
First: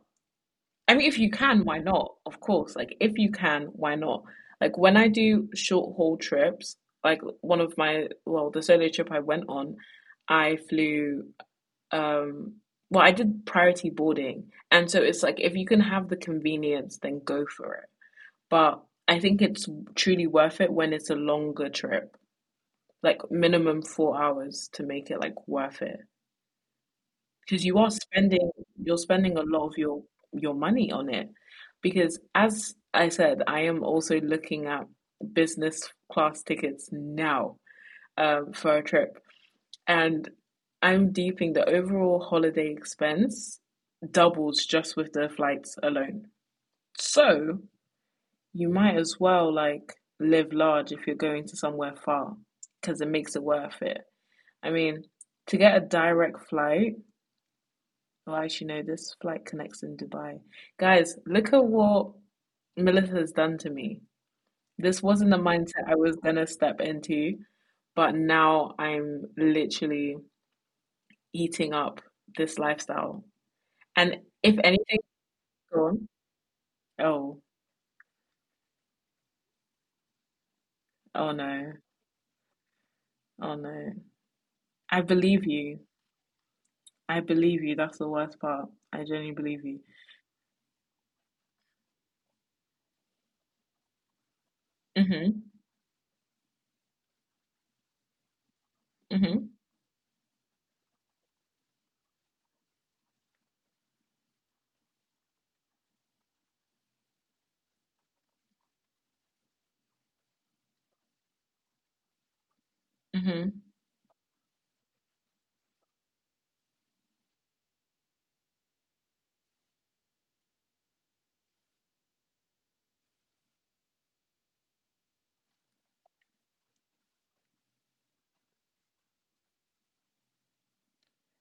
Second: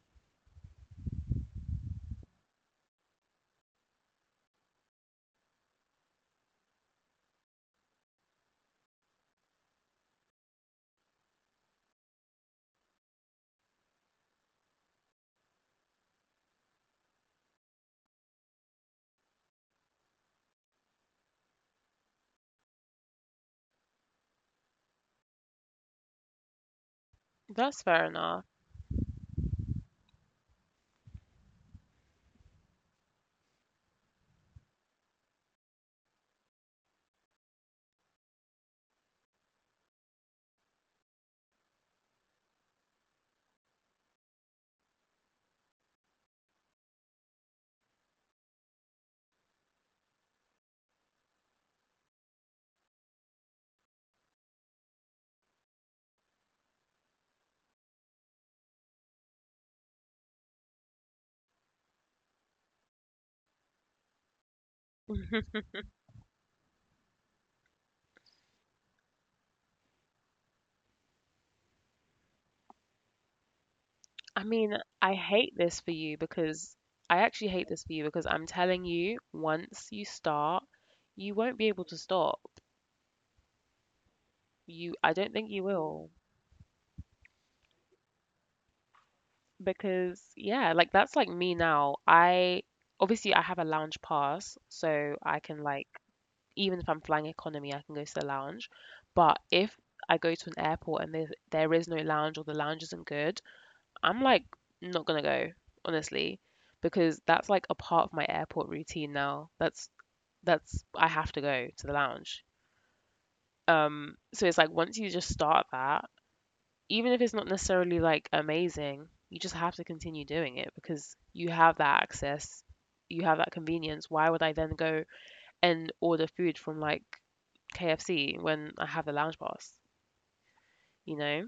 [SPEAKER 2] I mean, if you can, why not? Of course. Like, if you can, why not? Like, when I do short haul trips, like one of my, well, the solo trip I went on, I flew, um, well, I did priority boarding. And so it's like, if you can have the convenience, then go for it. But I think it's truly worth it when it's a longer trip, like minimum 4 hours to make it like worth it because you
[SPEAKER 1] that's
[SPEAKER 2] are
[SPEAKER 1] fair enough.
[SPEAKER 2] spending a lot of your money on it because as I said, I am also looking at business class tickets now, for a trip, and I'm deeping the overall holiday expense doubles just with the flights alone. So you might as well like live large if you're going to somewhere far because it makes it worth it. I mean, to get a direct flight. Well, I should know this flight connects in Dubai. Guys, look at what Melissa has done to me. This wasn't the mindset I was gonna step into, but now I'm literally eating up this lifestyle. And
[SPEAKER 1] I
[SPEAKER 2] if
[SPEAKER 1] mean, I
[SPEAKER 2] anything's
[SPEAKER 1] hate this for you
[SPEAKER 2] gone,
[SPEAKER 1] because I actually
[SPEAKER 2] oh,
[SPEAKER 1] hate this for you because I'm telling you, once you start, you
[SPEAKER 2] oh
[SPEAKER 1] won't be
[SPEAKER 2] no,
[SPEAKER 1] able to stop.
[SPEAKER 2] oh no.
[SPEAKER 1] You,
[SPEAKER 2] I
[SPEAKER 1] I don't think
[SPEAKER 2] believe
[SPEAKER 1] you
[SPEAKER 2] you.
[SPEAKER 1] will
[SPEAKER 2] I believe you. That's the worst part. I genuinely believe you.
[SPEAKER 1] because yeah, like that's like me now. I obviously I have a lounge pass, so I
[SPEAKER 2] Mm-hmm.
[SPEAKER 1] can like even if I'm flying economy, I can go to the lounge. But
[SPEAKER 2] Mm-hmm.
[SPEAKER 1] if I go to an airport and there is no lounge or the lounge isn't good, I'm like not gonna go, honestly, because that's like a part of my airport routine now. That's I have to go to the lounge.
[SPEAKER 2] Mm-hmm.
[SPEAKER 1] So it's like once you just start that, even if it's not necessarily like amazing, you just have to continue doing it because you have that access, you have that convenience. Why would I then go and order food from like KFC when I have the lounge pass? You know?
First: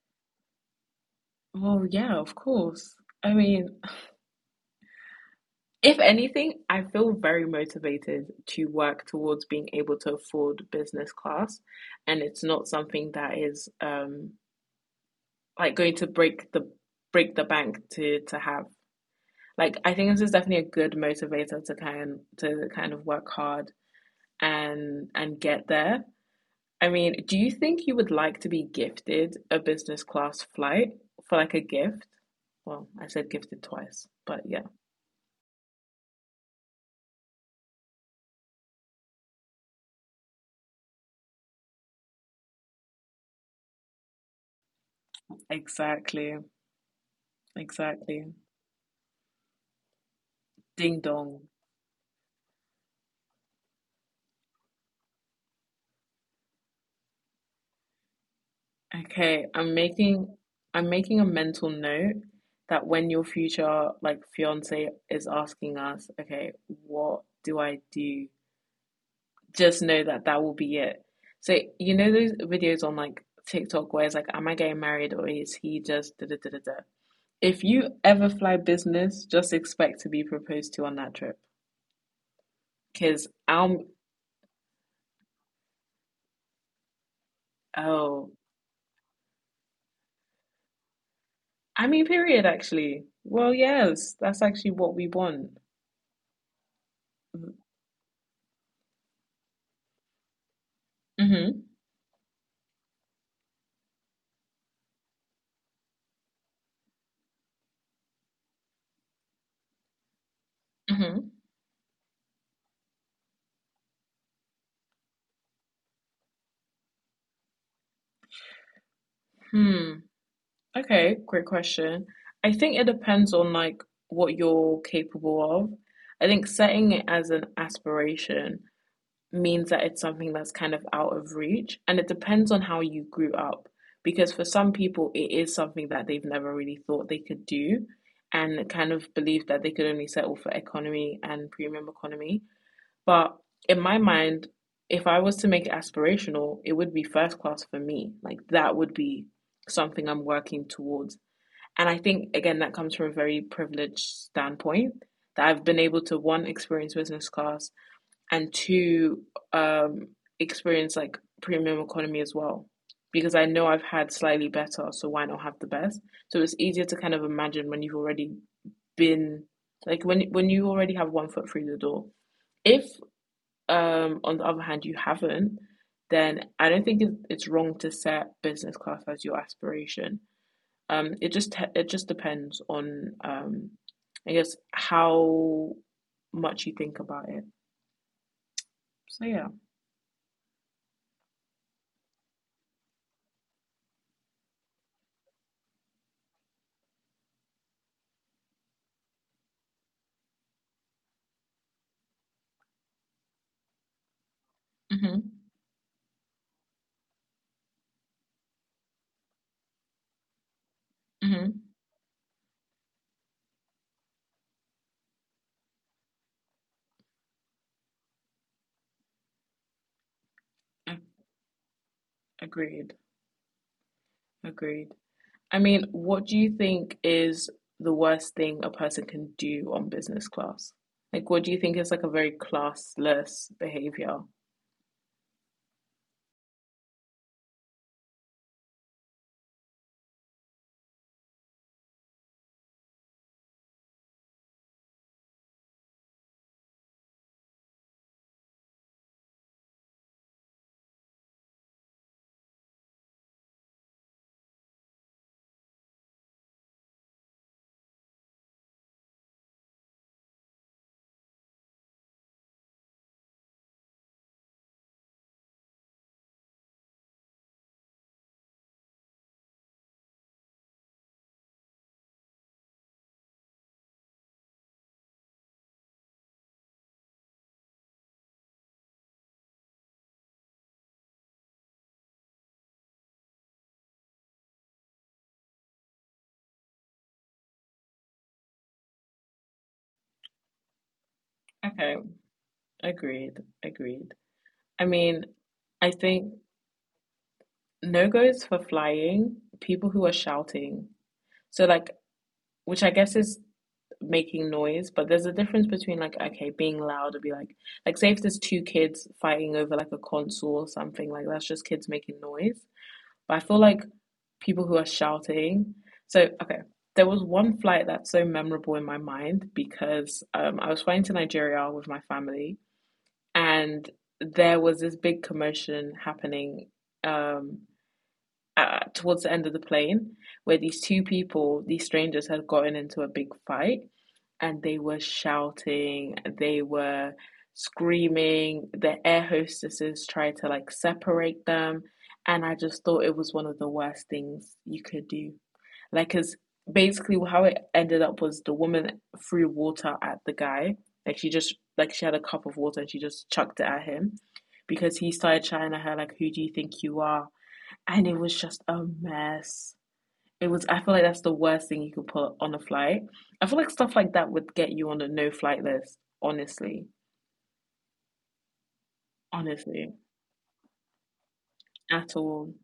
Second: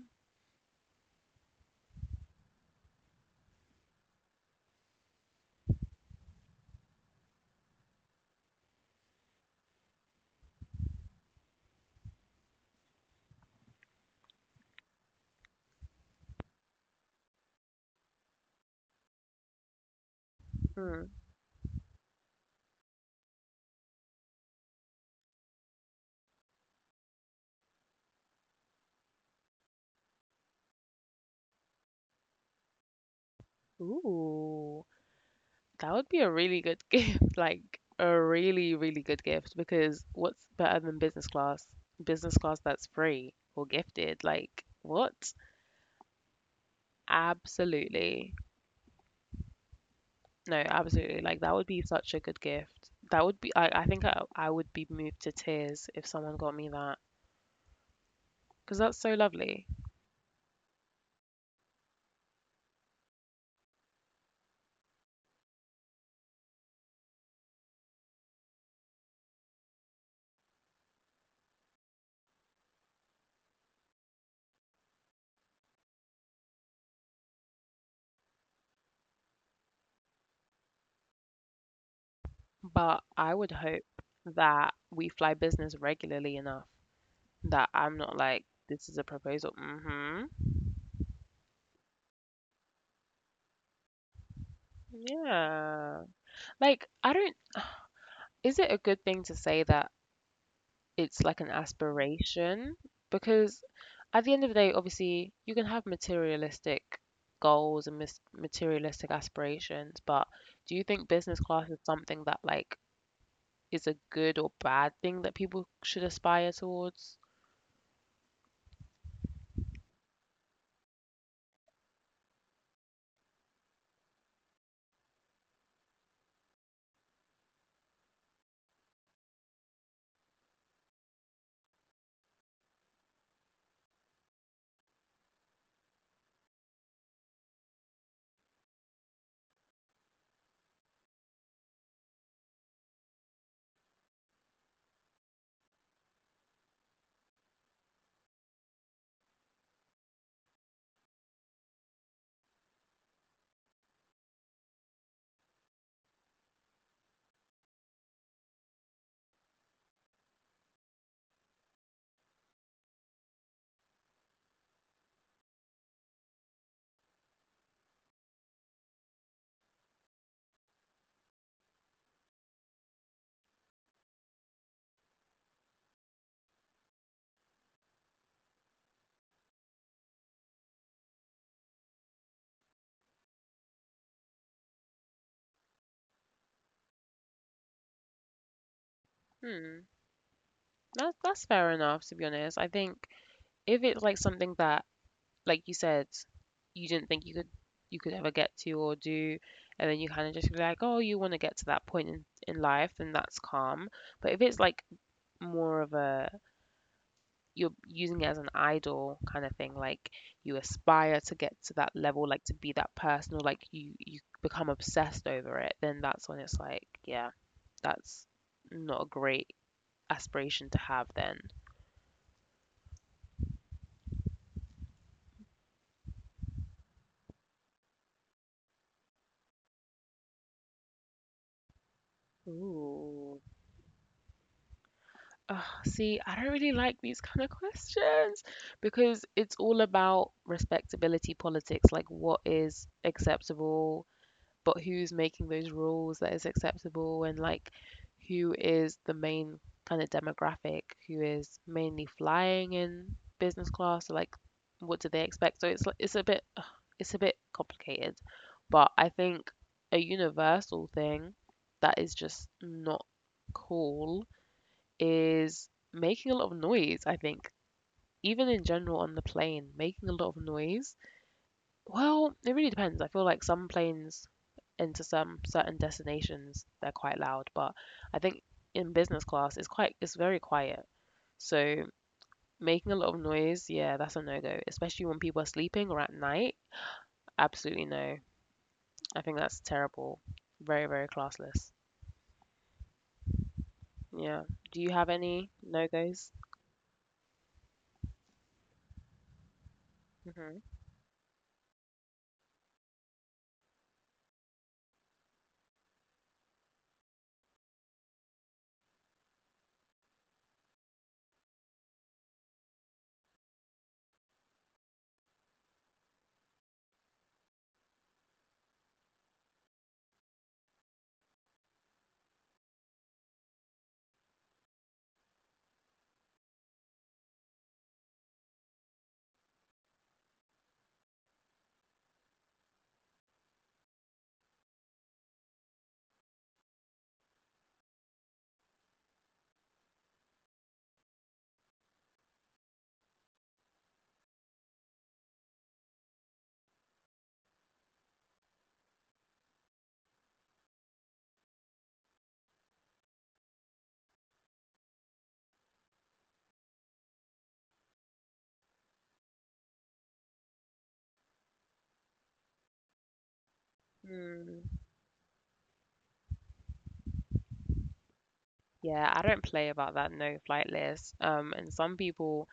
[SPEAKER 2] Well, yeah, of course. I mean, if anything, I feel very motivated to work towards being able to afford business class, and it's not something that is like going to break the bank to have. Like I think this is definitely a good
[SPEAKER 1] Hmm.
[SPEAKER 2] motivator to kind of work hard and get there. I mean, do you think you would like to be gifted a business class flight for like a gift? Well, I said gifted twice, but yeah.
[SPEAKER 1] Ooh, that would be a really good gift. Like a really, really good gift because what's better than business class? Business class that's free or gifted. Like what?
[SPEAKER 2] Exactly. Exactly.
[SPEAKER 1] Absolutely.
[SPEAKER 2] Ding
[SPEAKER 1] No,
[SPEAKER 2] dong.
[SPEAKER 1] absolutely. Like that would be such a good gift. That would be I think I would be moved to tears if someone got me that
[SPEAKER 2] Okay,
[SPEAKER 1] because that's so lovely.
[SPEAKER 2] I'm making a mental note that when your future like fiance is asking us, okay, what do I do? Just know that that will be it. So you know those videos on like TikTok where it's like, am I getting married or is he just da da da da da? If you ever fly business, just expect to be proposed to on that trip. Cause
[SPEAKER 1] But I
[SPEAKER 2] I'm,
[SPEAKER 1] would hope that we fly business regularly enough that
[SPEAKER 2] oh,
[SPEAKER 1] I'm not like, this is a proposal. Mm hmm
[SPEAKER 2] I mean period actually. Well yes, that's actually what we want.
[SPEAKER 1] Yeah. Like I don't, is it a good thing to say that it's
[SPEAKER 2] Mm-hmm.
[SPEAKER 1] like an aspiration because at the end of the day, obviously, you can have materialistic goals and materialistic aspirations, but do you
[SPEAKER 2] Mm-hmm.
[SPEAKER 1] think business class is something that like is a good or bad thing that people should aspire towards?
[SPEAKER 2] Hmm. Okay, great question. I think it depends on like what you're capable of. I think setting it as an aspiration means that it's something that's kind of out of reach, and it depends on how you grew up. Because for some people, it is something that they've never really thought they could do, and kind of believe that they could only settle for economy and premium economy. But in my mind, if I was to make it aspirational, it would be first class for me. Like that would be something I'm working towards, and I think, again, that comes from a very privileged standpoint that I've been able to, one, experience business class and two, um, experience like premium economy as well. Because I know I've had slightly better, so why not have the best? So it's easier to kind of imagine when you've already been, like when you already have one foot through the door. If, on the other hand, you haven't, then I don't think it's wrong to set business class as your aspiration. It just it just depends on, I guess, how much you think about it. So yeah.
[SPEAKER 1] Hmm, that's fair enough, to be honest. I think if it's like something that, like you said, you didn't think you could ever get to or do, and then you kind of just be like, oh, you want to get to that point in life, then that's calm. But if it's like
[SPEAKER 2] Mhm.
[SPEAKER 1] more of a, you're using it as an idol kind of thing, like you aspire
[SPEAKER 2] Mhm.
[SPEAKER 1] to get to that level, like to be that person, or like you become obsessed over it, then that's when it's like, yeah, that's not a great
[SPEAKER 2] A-
[SPEAKER 1] aspiration to have then.
[SPEAKER 2] Agreed. Agreed. I mean, what do you think is the worst thing a person can do on business class? Like, what do you think is like a very classless
[SPEAKER 1] Ooh.
[SPEAKER 2] behavior?
[SPEAKER 1] Ugh, see, I don't really like these kind of questions because it's all about respectability politics, like what is acceptable, but who's making those rules that is acceptable, and like who is the main kind of demographic, who is mainly flying in business class, so like what do they expect? So it's like it's a bit complicated, but I think a universal thing that is just not cool is making a lot of noise. I think even in general on the plane, making a lot of noise, well, it really depends. I feel like some planes into some certain destinations, they're quite loud, but I think in business class, it's very quiet. So making a lot of noise, yeah, that's a no-go, especially when people are sleeping or at night. Absolutely no. I think that's terrible. Very, very
[SPEAKER 2] Okay.
[SPEAKER 1] classless.
[SPEAKER 2] Agreed. Agreed.
[SPEAKER 1] Yeah.
[SPEAKER 2] I
[SPEAKER 1] Do you
[SPEAKER 2] mean,
[SPEAKER 1] have any
[SPEAKER 2] I think
[SPEAKER 1] no-goes?
[SPEAKER 2] no goes for flying, people who are
[SPEAKER 1] Hmm.
[SPEAKER 2] shouting. So like, which I guess is making noise, but there's a difference between like, okay, being loud would be like say if there's two kids fighting over like a console or something, like that's just kids making noise. But I feel like people who are shouting. So okay, there was one flight that's so memorable in my mind because I was flying to Nigeria with my family, and there was this big commotion happening, um, towards the end of the plane where these two people, these strangers, had gotten into a big fight and they were shouting, they were screaming. The air hostesses tried to like separate them, and I just thought it was one of the worst things you could do. Like, because basically how it ended up was the woman threw water at the guy. Like she just, like she had a cup of water and she just chucked it at him because he started shouting at her like, "Who do you think you are?" And it was just a mess. It was, I feel like that's the worst thing you could put on a flight. I feel like stuff like that would get you
[SPEAKER 1] Mm.
[SPEAKER 2] on a no flight list, honestly,
[SPEAKER 1] Yeah, I don't play
[SPEAKER 2] honestly,
[SPEAKER 1] about that no flight list. And some
[SPEAKER 2] at all.
[SPEAKER 1] people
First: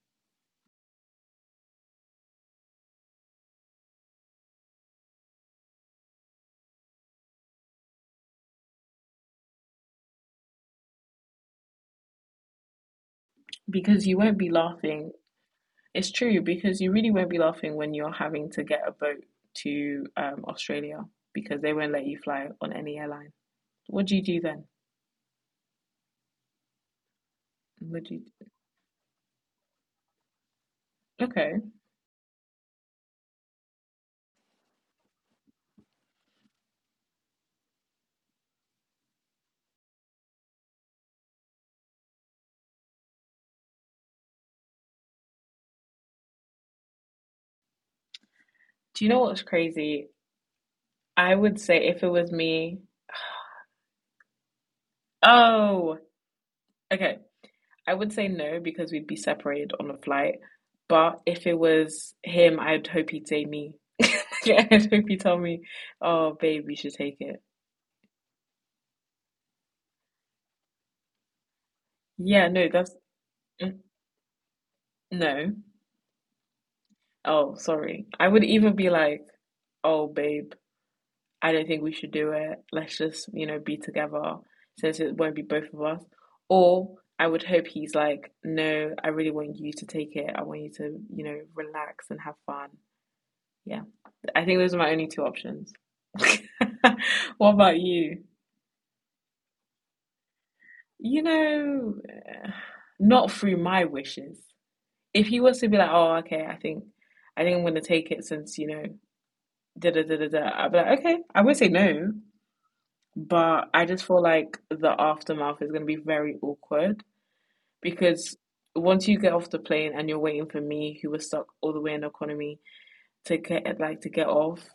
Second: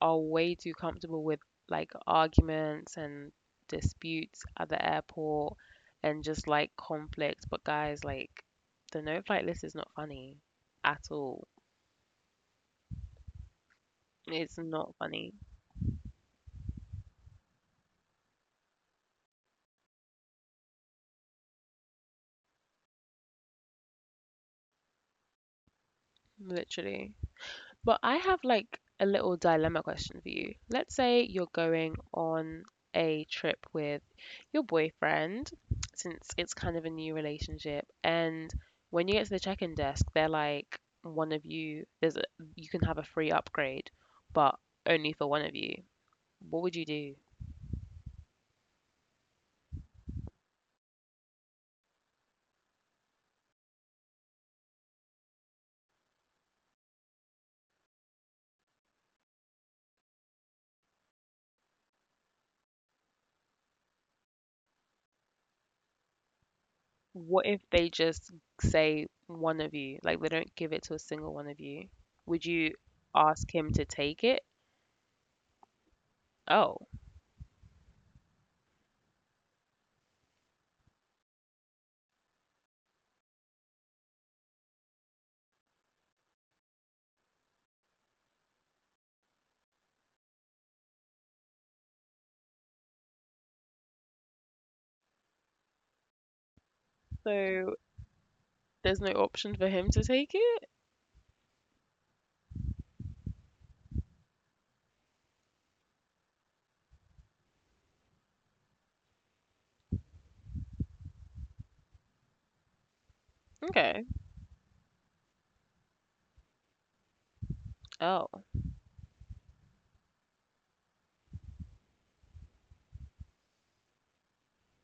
[SPEAKER 1] are way too comfortable with like arguments and disputes at the airport and just like conflict. But guys, like the no flight list is not funny at all.
[SPEAKER 2] Because you won't be
[SPEAKER 1] It's not
[SPEAKER 2] laughing.
[SPEAKER 1] funny,
[SPEAKER 2] It's true, because you really won't be laughing when you're having to get a boat to, Australia because they won't let you fly on any airline. What do you do then?
[SPEAKER 1] literally. But
[SPEAKER 2] What
[SPEAKER 1] I
[SPEAKER 2] do you
[SPEAKER 1] have like a little dilemma question for you. Let's say
[SPEAKER 2] do?
[SPEAKER 1] you're
[SPEAKER 2] Okay.
[SPEAKER 1] going on a trip with your boyfriend, since it's kind of a new relationship, and when you get to the check-in desk, they're like, one of you, there's a, you can have a free upgrade, but only for one of you. What would you do?
[SPEAKER 2] Do you know what's crazy? I would say if it was me, oh, okay. I would say no because we'd be separated on a flight. But if it was him, I'd hope he'd say me. Yeah, I'd hope he'd tell me, "Oh, babe, we should take
[SPEAKER 1] What
[SPEAKER 2] it."
[SPEAKER 1] if they just say one of you, like they don't give it to a single one of you? Would
[SPEAKER 2] Yeah,
[SPEAKER 1] you
[SPEAKER 2] no, that's,
[SPEAKER 1] ask him to
[SPEAKER 2] mm,
[SPEAKER 1] take it?
[SPEAKER 2] no.
[SPEAKER 1] Oh.
[SPEAKER 2] Oh, sorry. I would even be like, "Oh, babe, I don't think we should do it. Let's just, you know, be together since it won't be both of us." Or I would hope he's like, "No, I really want you to take it. I want you to, you know, relax and have fun." Yeah. I think those are my only two options. What
[SPEAKER 1] So,
[SPEAKER 2] about you?
[SPEAKER 1] there's no option for him to take it?
[SPEAKER 2] You know, not through my wishes. If he was to be like, "Oh, okay, I think I'm gonna take it," since you know, da da da da da, I'd be like, "Okay," I would say no, but I
[SPEAKER 1] Okay.
[SPEAKER 2] just feel like the aftermath is gonna be very awkward
[SPEAKER 1] Oh,
[SPEAKER 2] because once you get off the plane and you're waiting for me, who was stuck all the way in the economy, to get like to get off.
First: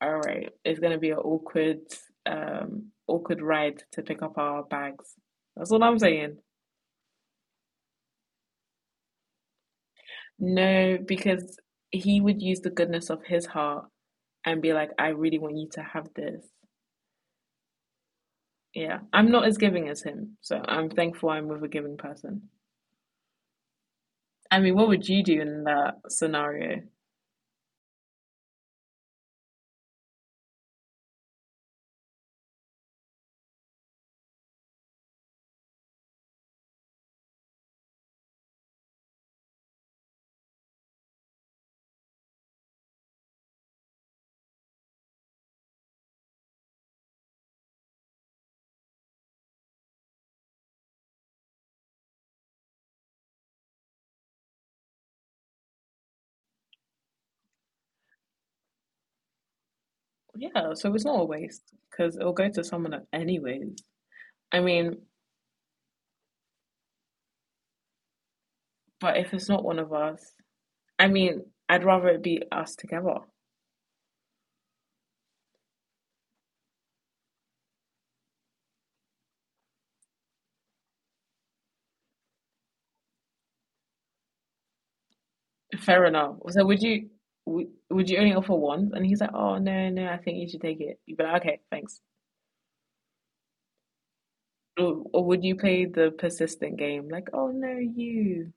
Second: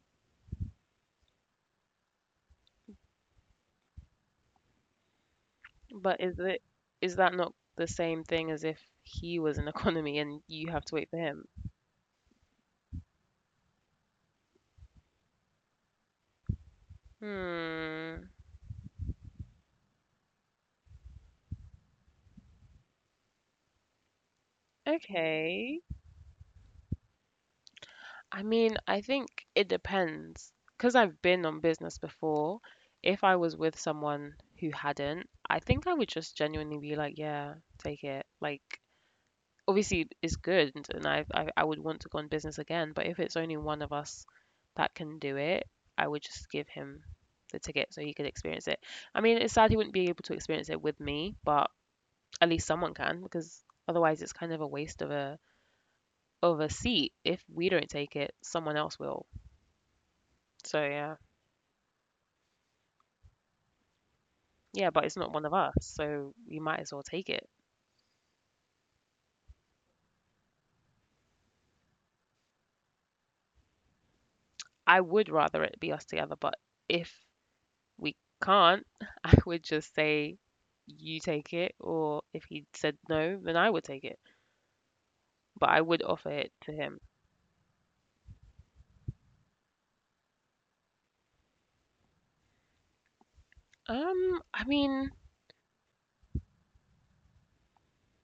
[SPEAKER 2] All right. It's gonna be an awkward, awkward ride to pick up our bags. That's all I'm
[SPEAKER 1] but
[SPEAKER 2] saying.
[SPEAKER 1] is it, is that not the same thing as if he was an economy and you have to
[SPEAKER 2] No,
[SPEAKER 1] wait for him?
[SPEAKER 2] because he would use the goodness of his heart and be like, I really want you to have this.
[SPEAKER 1] Hmm.
[SPEAKER 2] Yeah. I'm not as giving as him, so I'm thankful I'm with a giving person. I mean, what would you do in
[SPEAKER 1] Okay.
[SPEAKER 2] that scenario?
[SPEAKER 1] I mean, I think it depends. Because I've been on business before, if I was with someone who hadn't, I think I would just genuinely be like, yeah, take it. Like, obviously is good and I, I would want to go on business again, but if it's only one of us that can do it, I would just give him the ticket so he could experience it. I mean, it's sad he wouldn't be able to experience it with me, but at least someone can because otherwise it's kind of a waste of a seat. If we don't take it, someone else will.
[SPEAKER 2] Yeah, so it's not a
[SPEAKER 1] So yeah.
[SPEAKER 2] waste because it'll go to someone anyways. I mean,
[SPEAKER 1] Yeah, but it's not one of us, so we might as well take it.
[SPEAKER 2] but if it's not one of us, I mean, I'd rather it be us together.
[SPEAKER 1] I would rather it be us together, but if we can't, I would just say, you take it, or if he said no, then I would take it. But
[SPEAKER 2] Fair
[SPEAKER 1] I would
[SPEAKER 2] enough.
[SPEAKER 1] offer
[SPEAKER 2] So would
[SPEAKER 1] it to
[SPEAKER 2] you,
[SPEAKER 1] him.
[SPEAKER 2] would you only offer once? And he's like, oh no, no, I think you should take it. You'd be like, okay, thanks.
[SPEAKER 1] I
[SPEAKER 2] Or would
[SPEAKER 1] mean,
[SPEAKER 2] you play the persistent game? Like, oh no, you.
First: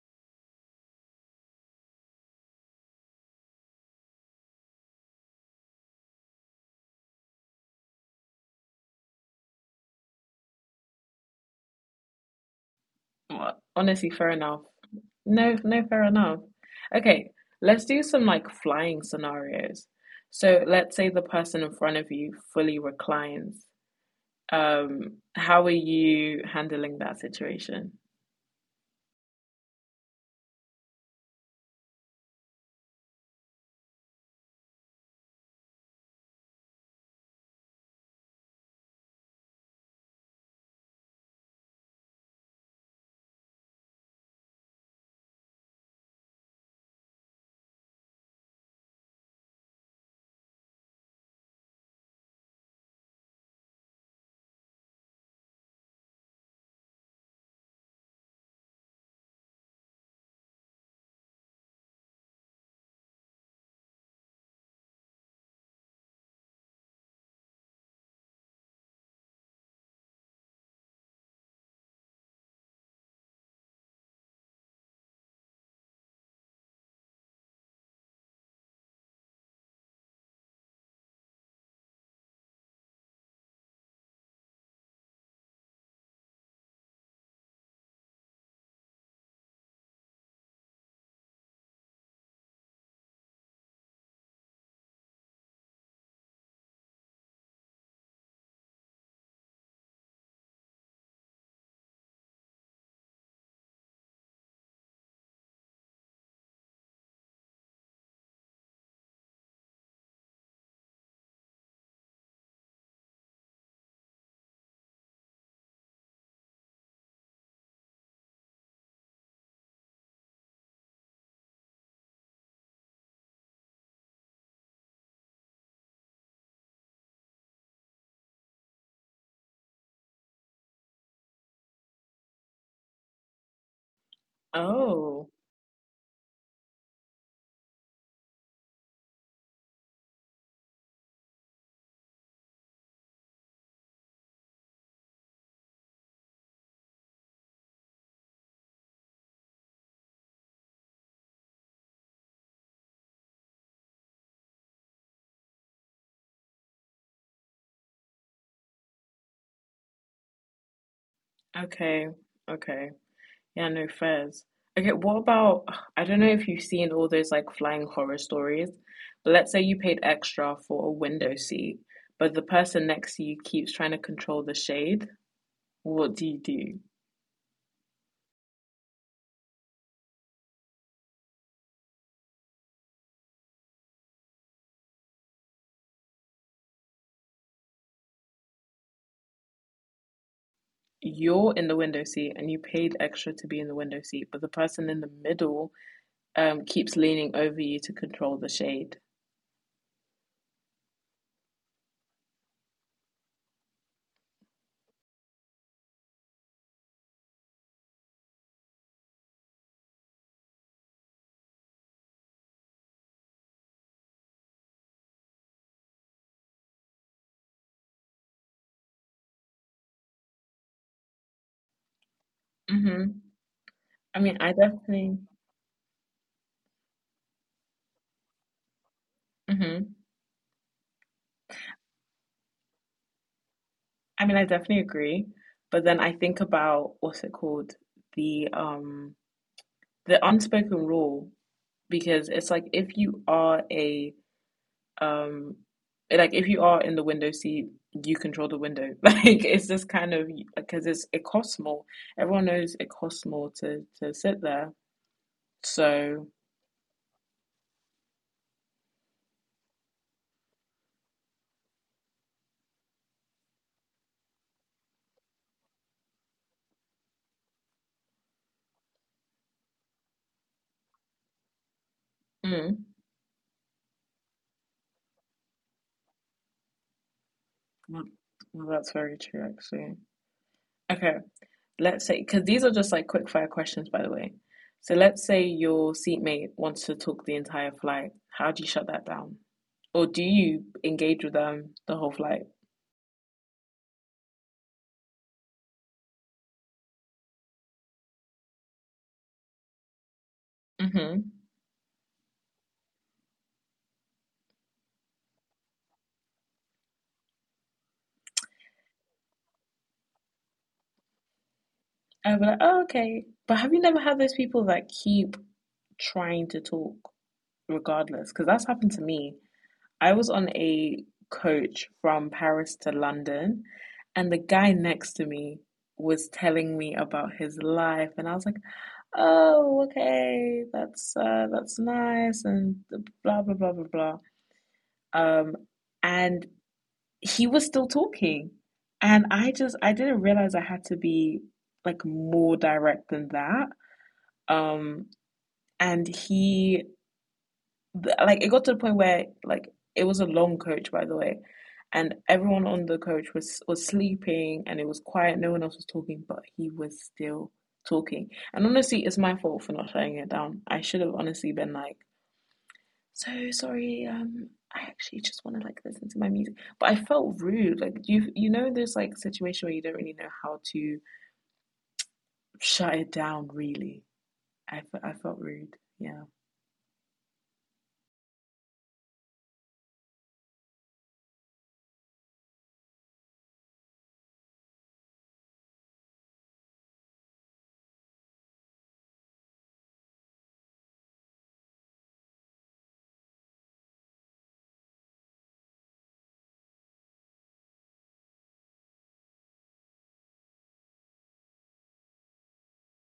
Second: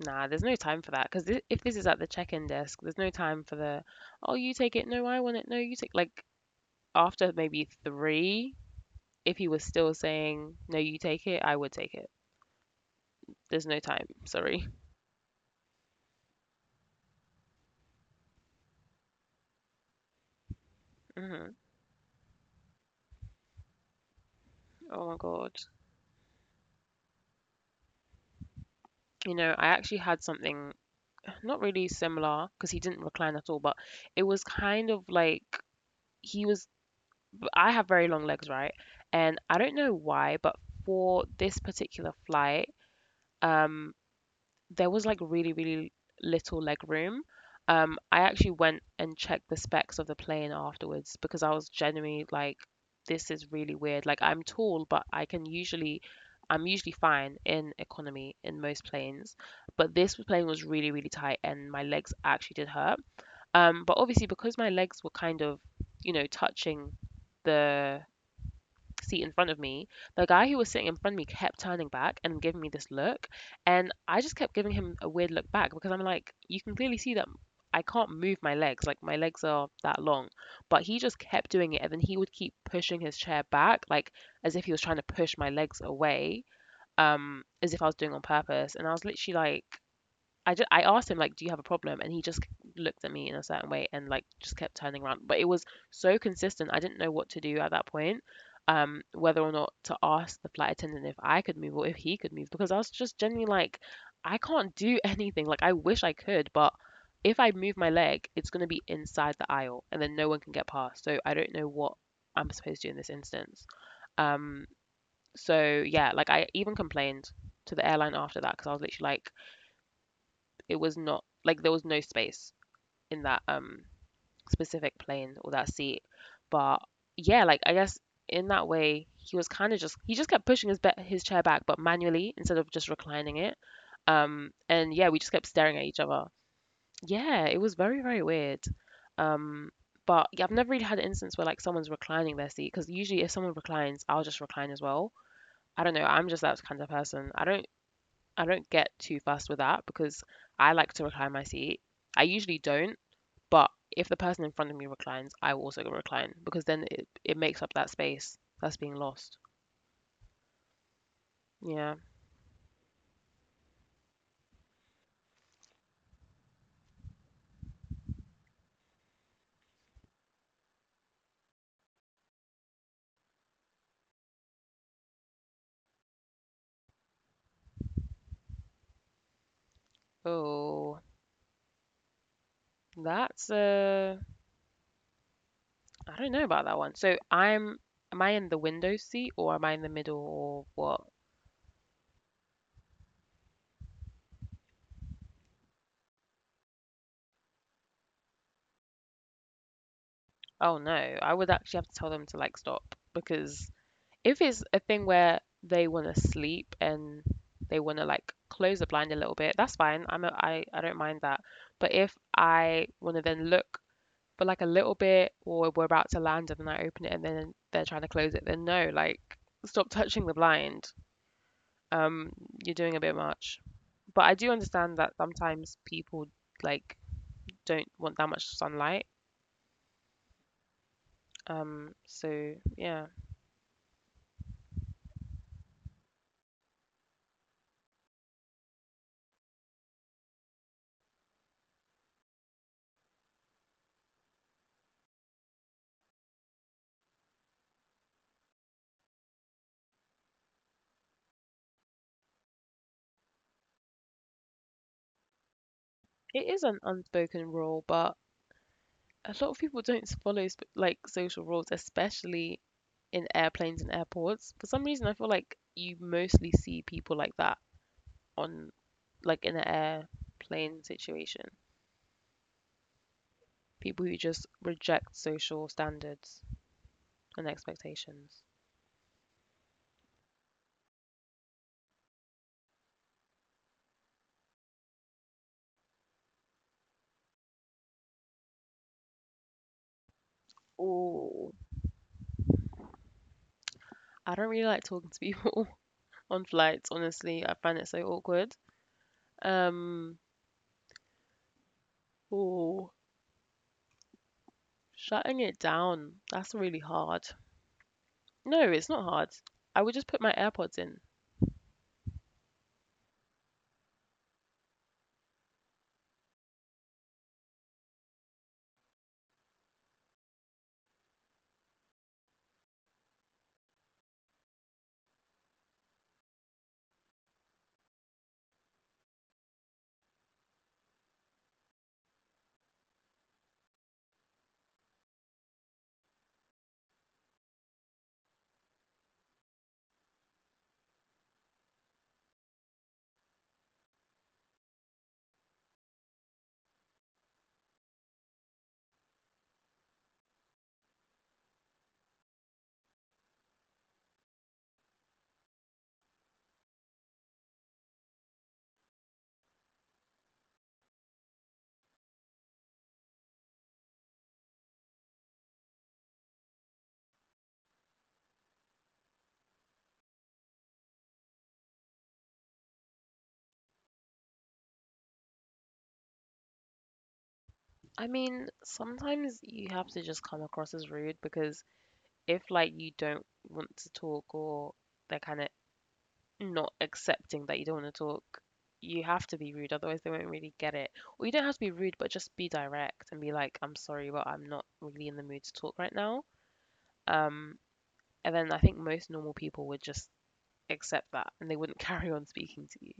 [SPEAKER 1] nah, there's no time for that because th if this is at the check-in desk, there's no time for the, oh, you take it, no, I want it, no, you take. Like after maybe three, if he was still saying, no, you take it, I would take it.
[SPEAKER 2] Well,
[SPEAKER 1] There's no
[SPEAKER 2] honestly,
[SPEAKER 1] time,
[SPEAKER 2] fair enough.
[SPEAKER 1] sorry.
[SPEAKER 2] No, no, fair enough. Okay, let's do some like flying scenarios. So let's say the
[SPEAKER 1] Hmm.
[SPEAKER 2] person in front of you fully reclines.
[SPEAKER 1] Oh my God.
[SPEAKER 2] How are you handling that situation?
[SPEAKER 1] You know, I actually had something not really similar because he didn't recline at all, but it was kind of like he was. I have very long legs, right? And I don't know why, but for this particular flight, um, there was like really, really little leg room. I actually went and checked the specs of the plane afterwards because I was genuinely like, this is really weird. Like I'm tall, but I can usually, I'm usually fine in economy in most planes, but this plane was really, really tight and my legs actually did hurt. But obviously, because my legs were kind of, you know, touching the seat in front of me, the guy who was sitting in front of me kept turning back and giving me this look. And I just kept giving him a weird look back because I'm like, you can clearly see that I can't move my legs. Like, my legs are that long. But he just kept doing it. And then he would keep pushing his chair back, like as if he was trying to push my legs away, as if I was doing on purpose. And I was literally like, I asked him like, "Do you have a problem?" And he just looked at me in a certain way and like just kept turning around. But it was so consistent. I didn't know what to do at that point, whether or not to ask the flight attendant if I could move or if he could move because I was just genuinely like, I can't do anything. Like I wish I could, but if I move my leg, it's gonna be inside the aisle and then no one can get past. So I don't know what I'm supposed to do in this instance. Um, so yeah, like I even complained to the airline after that because I was literally like it was not like there was no space in that specific plane or that seat. But yeah, like I guess in that way he was kind of just he just kept pushing his chair back, but manually instead of just reclining it. And yeah, we just kept
[SPEAKER 2] Oh,
[SPEAKER 1] staring at each other. Yeah, it was very very weird. Um, but yeah, I've never really had an instance where like someone's reclining their seat because usually if someone reclines, I'll just recline as well. I don't know. I'm just that kind of person. I don't get too fussed with that because I like to recline my seat. I usually don't, but if the person in front of me reclines, I will also recline because then it makes up that space that's being lost. Yeah.
[SPEAKER 2] okay, okay. Yeah, no fairs. Okay, what about, I don't know if you've seen all those like flying horror stories, but let's say you paid extra for a window seat, but the person next to you keeps trying to control the shade. What do you do?
[SPEAKER 1] Oh, that's I don't know about that one. So am I in the window seat or am I in the middle or what?
[SPEAKER 2] You're in the window seat and you paid extra to be in the window seat, but the person in the middle keeps leaning over you to control the shade.
[SPEAKER 1] Oh no, I would actually have to tell them to like stop because if it's a thing where they want to sleep and they want to like close the blind a little bit, that's fine. I don't mind that. But if I want to then look for like a little bit or we're about to land and then I open it and then they're trying to close it, then no, like stop touching the blind. Um, you're doing a bit
[SPEAKER 2] Mm-hmm.
[SPEAKER 1] much. But I
[SPEAKER 2] I
[SPEAKER 1] do
[SPEAKER 2] mean, I
[SPEAKER 1] understand that
[SPEAKER 2] definitely,
[SPEAKER 1] sometimes people like don't want that much sunlight.
[SPEAKER 2] hmm,
[SPEAKER 1] So yeah,
[SPEAKER 2] I mean, I definitely agree. But then I think about, what's it called? The um the unspoken rule, because it's like if you are a, um like if you are in the window seat, you control the window. Like it's just kind of, because it's, it costs more. Everyone knows it costs more to sit there.
[SPEAKER 1] it
[SPEAKER 2] So,
[SPEAKER 1] is an unspoken rule, but a lot of people don't follow like social rules, especially in airplanes and airports. For some reason, I feel like you mostly see people like that on, like in an airplane situation.
[SPEAKER 2] mm,
[SPEAKER 1] People who just reject social standards and
[SPEAKER 2] well,
[SPEAKER 1] expectations.
[SPEAKER 2] well, that's very true actually. Okay, let's say, because these are just like quick fire questions, by the way. So let's say your seatmate wants to talk the entire flight. How do you shut that down? Or do you engage with
[SPEAKER 1] Oh,
[SPEAKER 2] them the whole flight?
[SPEAKER 1] I don't really like talking to people on flights, honestly. I find it so awkward. Um,
[SPEAKER 2] Mm-hmm.
[SPEAKER 1] oh, Shutting it down. That's really hard. No, it's not hard. I would just put my AirPods in.
[SPEAKER 2] I'd be like, oh, okay. But have you never had those people that keep trying to talk regardless? Because that's happened to me. I was on a coach from Paris to London, and the guy next to me was telling me about his life, and I was like, oh, okay, that's, that's nice, and blah blah blah blah blah. Um, and he was still talking, and I didn't realize I had to be like more direct than that. Um, and he, like it got to the point where like it was a long coach, by the way, and everyone on the coach was sleeping and it was quiet, no one else was talking, but he was still talking. And honestly, it's my fault for not shutting it down. I should have honestly been like, so sorry, I actually just want to like listen to my music, but I felt rude. Like you, know, there's like situation where you don't really know how to shut it down really. I felt rude, yeah.
[SPEAKER 1] I mean, sometimes you have to just come across as rude because if like you don't want to talk or they're kind of not accepting that you don't want to talk, you have to be rude, otherwise they won't really get it. Or you don't have to be rude, but just be direct and be like, "I'm sorry, but I'm not really in the mood to talk right now." Um, and then I think most normal people would just accept that and they wouldn't carry on speaking to you.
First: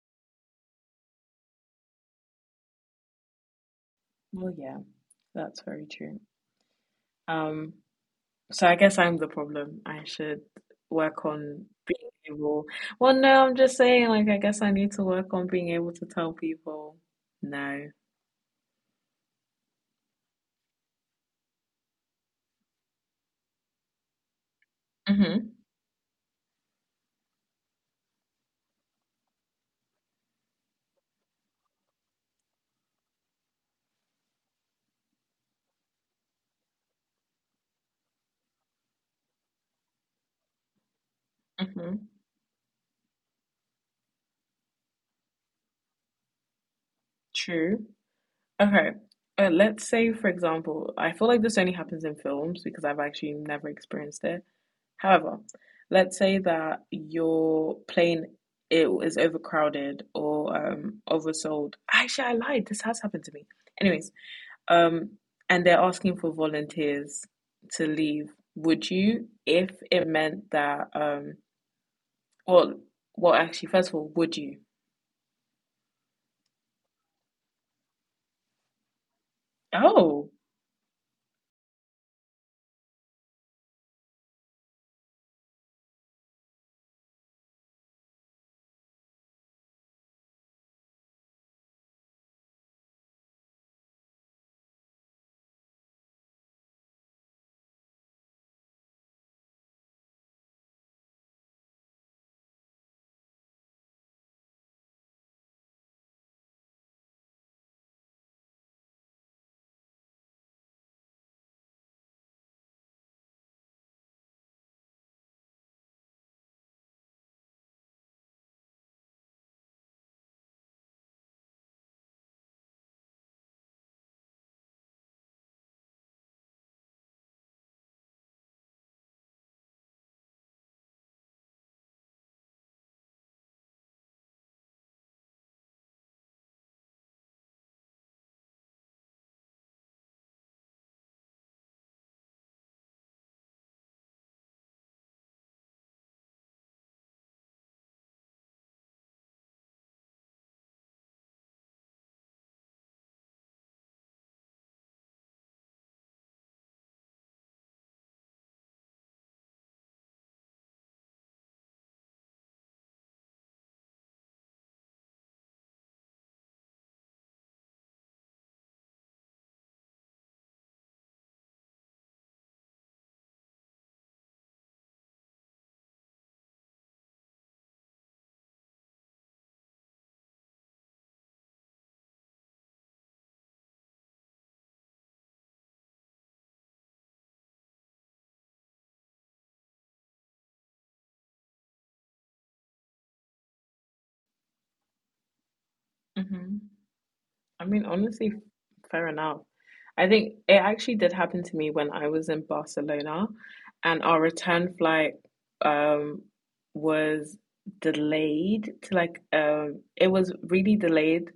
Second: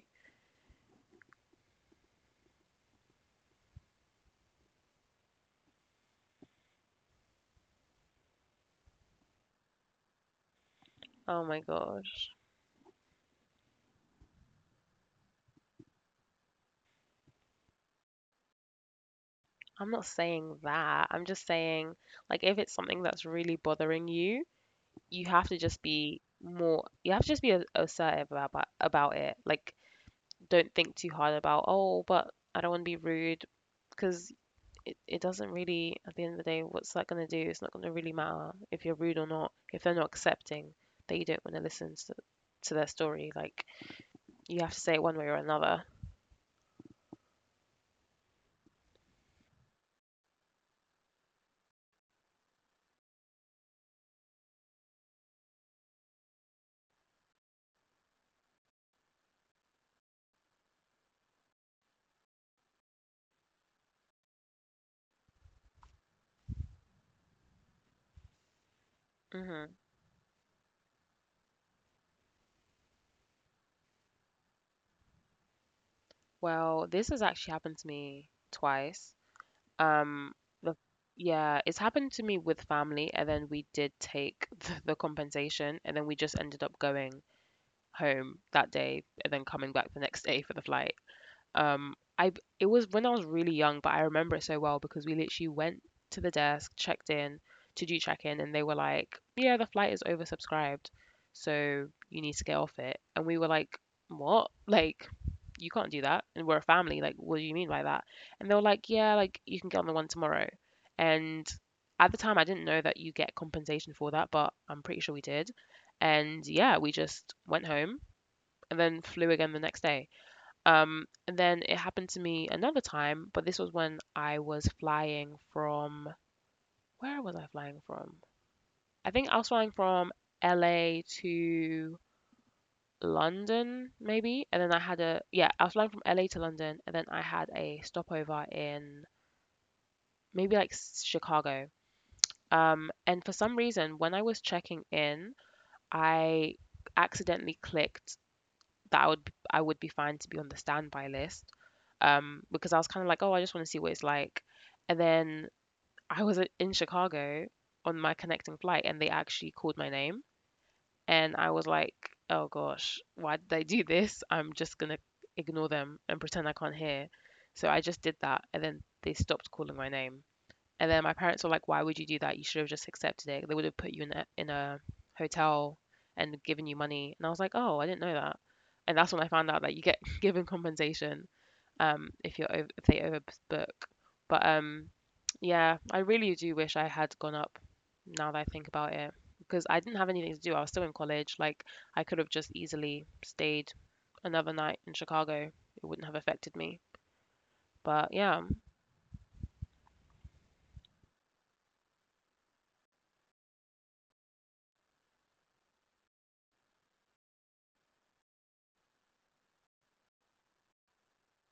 [SPEAKER 2] Well, yeah, that's very true, um so I guess I'm the problem. I should work
[SPEAKER 1] Oh my
[SPEAKER 2] on being
[SPEAKER 1] gosh.
[SPEAKER 2] able. Well, no, I'm just saying, like, I guess I need to work on being able to tell people no.
[SPEAKER 1] I'm not saying that. I'm just saying like if it's something that's really bothering you, you
[SPEAKER 2] Mm-hmm.
[SPEAKER 1] have to just be more— you have to just be assertive about it. Like, don't think too hard about, oh, but I don't want to be rude, because it doesn't really— at the end of the day, what's that going to do? It's not going to really matter if you're rude or not if they're not accepting that you don't want to listen
[SPEAKER 2] Mm-hmm.
[SPEAKER 1] to their story. Like, you have to say it one way or another.
[SPEAKER 2] True. Okay. Let's say, for example, I feel like this only happens in films because I've actually never experienced it. However, let's say that your plane it is overcrowded or oversold. Actually, I lied. This has happened to me. Anyways, Um, and they're asking for volunteers to leave. Would you,
[SPEAKER 1] Hmm.
[SPEAKER 2] if it meant that, well, actually, first of all, would you?
[SPEAKER 1] Well, this has actually happened to me twice. Um,
[SPEAKER 2] Oh,
[SPEAKER 1] the yeah, it's happened to me with family, and then we did take the compensation, and then we just ended up going home that day and then coming back the next day for the flight. I It was when I was really young, but I remember it so well because we literally went to the desk, checked in to do check-in, and they were like, "Yeah, the flight is oversubscribed, so you need to get off it." And we were like, "What? Like, you can't do that. And we're a family. Like, what do you mean by that?" And they were like, "Yeah, like you can get on the one tomorrow." And at the time, I didn't know that you get compensation for that, but I'm pretty sure we did. And yeah, we just went home and then flew again the next day. And then it happened to me another time, but this was when I was flying from— where was I flying from? I think I was flying from LA to London, maybe. And then I had a— yeah, I was flying from LA to London, and then I had a stopover in maybe like Chicago. And for some reason, when I was checking in, I accidentally clicked that I would I would be fine to be on the standby list because I was kind of like, oh, I just want to see what it's like. And then I was in Chicago on my connecting flight and they actually called my name and I was like, oh gosh, why did I do this? I'm just gonna ignore them and pretend I can't hear. So I just did that and then they stopped calling my name and then my parents were like, "Why would you do that? You should have just accepted it. They would have put you in a hotel and given you money." And I was like, "Oh, I didn't know that." And that's when I found out that you get given compensation if you're over, if they overbook. But yeah, I really do wish I had gone up, now that I think about it, because I didn't have anything to do. I was still in college. Like, I could have just easily stayed another night in Chicago. It wouldn't have affected me.
[SPEAKER 2] hmm. I mean,
[SPEAKER 1] But yeah,
[SPEAKER 2] honestly, fair enough. I think it actually did happen to me when I was in Barcelona, and our return flight um was delayed to like it was really delayed.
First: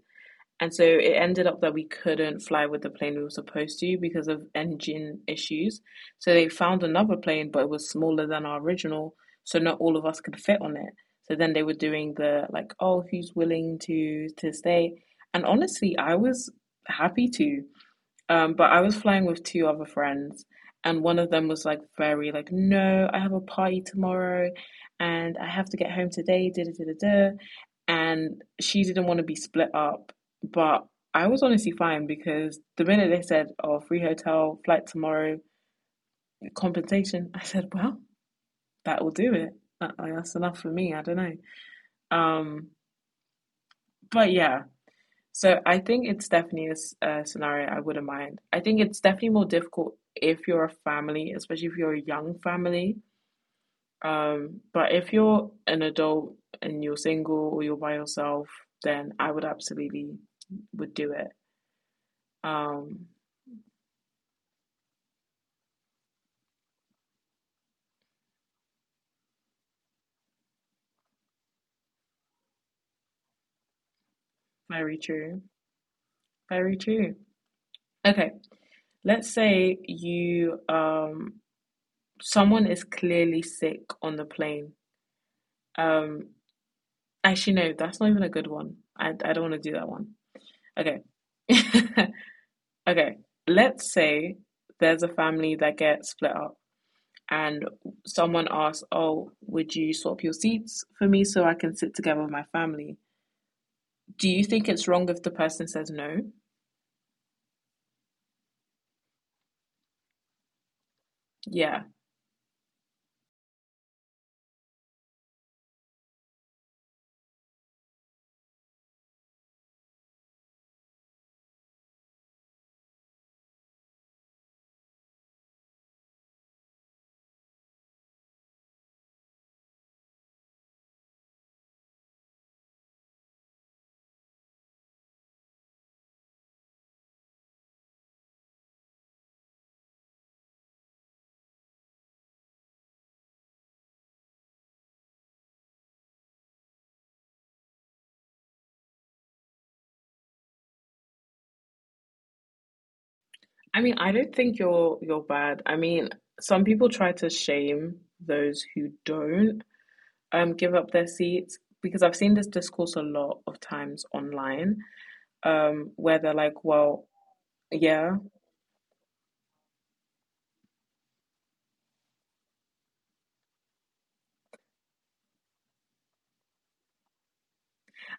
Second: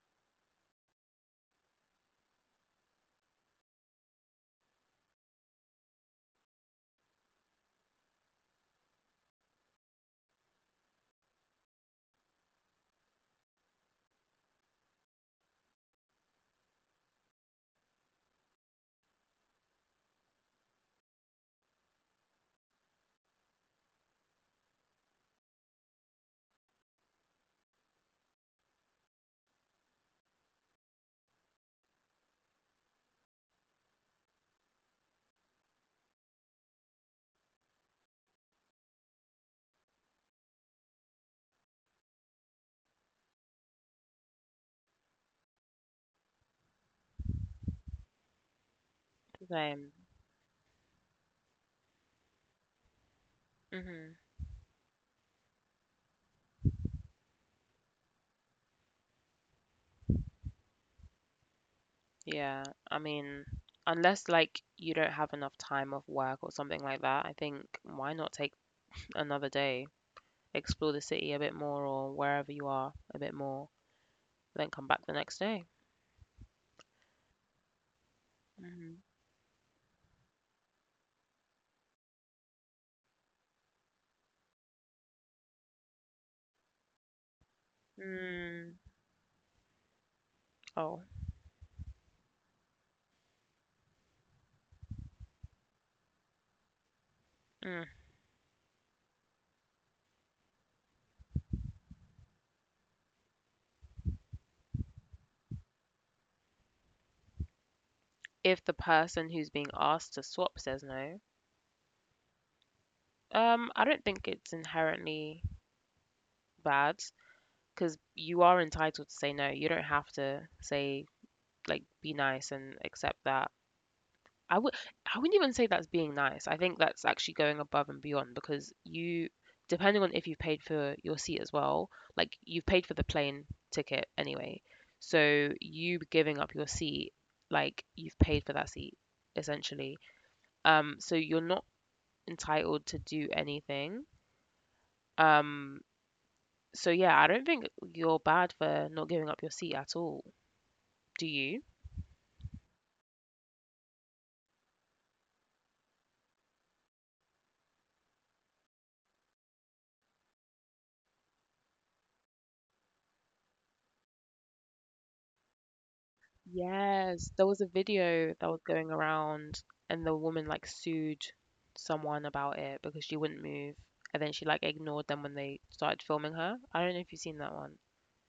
[SPEAKER 2] And so it ended up that we couldn't fly with the plane we were supposed to because of engine issues. So they found another plane, but it was smaller than our original, so not all of us could fit on it. So then they were doing the like, oh, who's willing to stay? And honestly, I was happy to. But I was flying with two other friends, and one of them was like very like, no, I have a party tomorrow, and I have to get home today. Da da da da da. And she didn't want to be split up, but I was honestly fine because the minute they said, "Oh, free hotel, flight tomorrow, compensation," I said, "Well, that will do it. That, like, that's enough for me." I don't know. Um, but yeah, So I think it's definitely a scenario I wouldn't mind. I think it's definitely more
[SPEAKER 1] same.
[SPEAKER 2] difficult if you're a family, especially if you're a young family.
[SPEAKER 1] Hmm.
[SPEAKER 2] But if you're an adult and you're single or you're by yourself, then I would absolutely would do it.
[SPEAKER 1] Yeah, I
[SPEAKER 2] Um,
[SPEAKER 1] mean, unless like you don't have enough time off work or something like that, I think why not take another day, explore the city a bit more or wherever you are a bit more, then come back
[SPEAKER 2] very
[SPEAKER 1] the next
[SPEAKER 2] true.
[SPEAKER 1] day.
[SPEAKER 2] Very true. Okay,
[SPEAKER 1] Hmm.
[SPEAKER 2] let's say you someone is clearly sick on the plane. Um, actually no, that's not even a good
[SPEAKER 1] Mm,
[SPEAKER 2] one. I don't want to do that one.
[SPEAKER 1] oh,
[SPEAKER 2] Okay. okay. Let's say there's a family that gets split up and
[SPEAKER 1] mm.
[SPEAKER 2] someone asks, oh, would you swap your seats for me so I can sit together with my family? Do you think it's wrong if the person says no?
[SPEAKER 1] If the person who's being asked to swap says no,
[SPEAKER 2] Yeah.
[SPEAKER 1] I don't think it's inherently bad because you are entitled to say no. You don't have to say like be nice and accept that. I would I wouldn't even say that's being nice. I think that's actually going above and beyond because you, depending on if you've paid for your seat as well, like you've paid for the plane ticket anyway. So you giving up your seat, like you've paid for that seat essentially. So you're not entitled to do anything. Um, so yeah, I don't think you're bad for not giving up your seat at all. Do you?
[SPEAKER 2] I mean, I don't think you're bad. I mean, some people try to shame those who don't give up their seats because I've seen this discourse a lot of times online, where they're like, well,
[SPEAKER 1] Yes, there was a
[SPEAKER 2] yeah,
[SPEAKER 1] video that was going around, and the woman like sued someone about it because she wouldn't move, and then she like ignored them when they started filming her. I don't know if you've seen that one.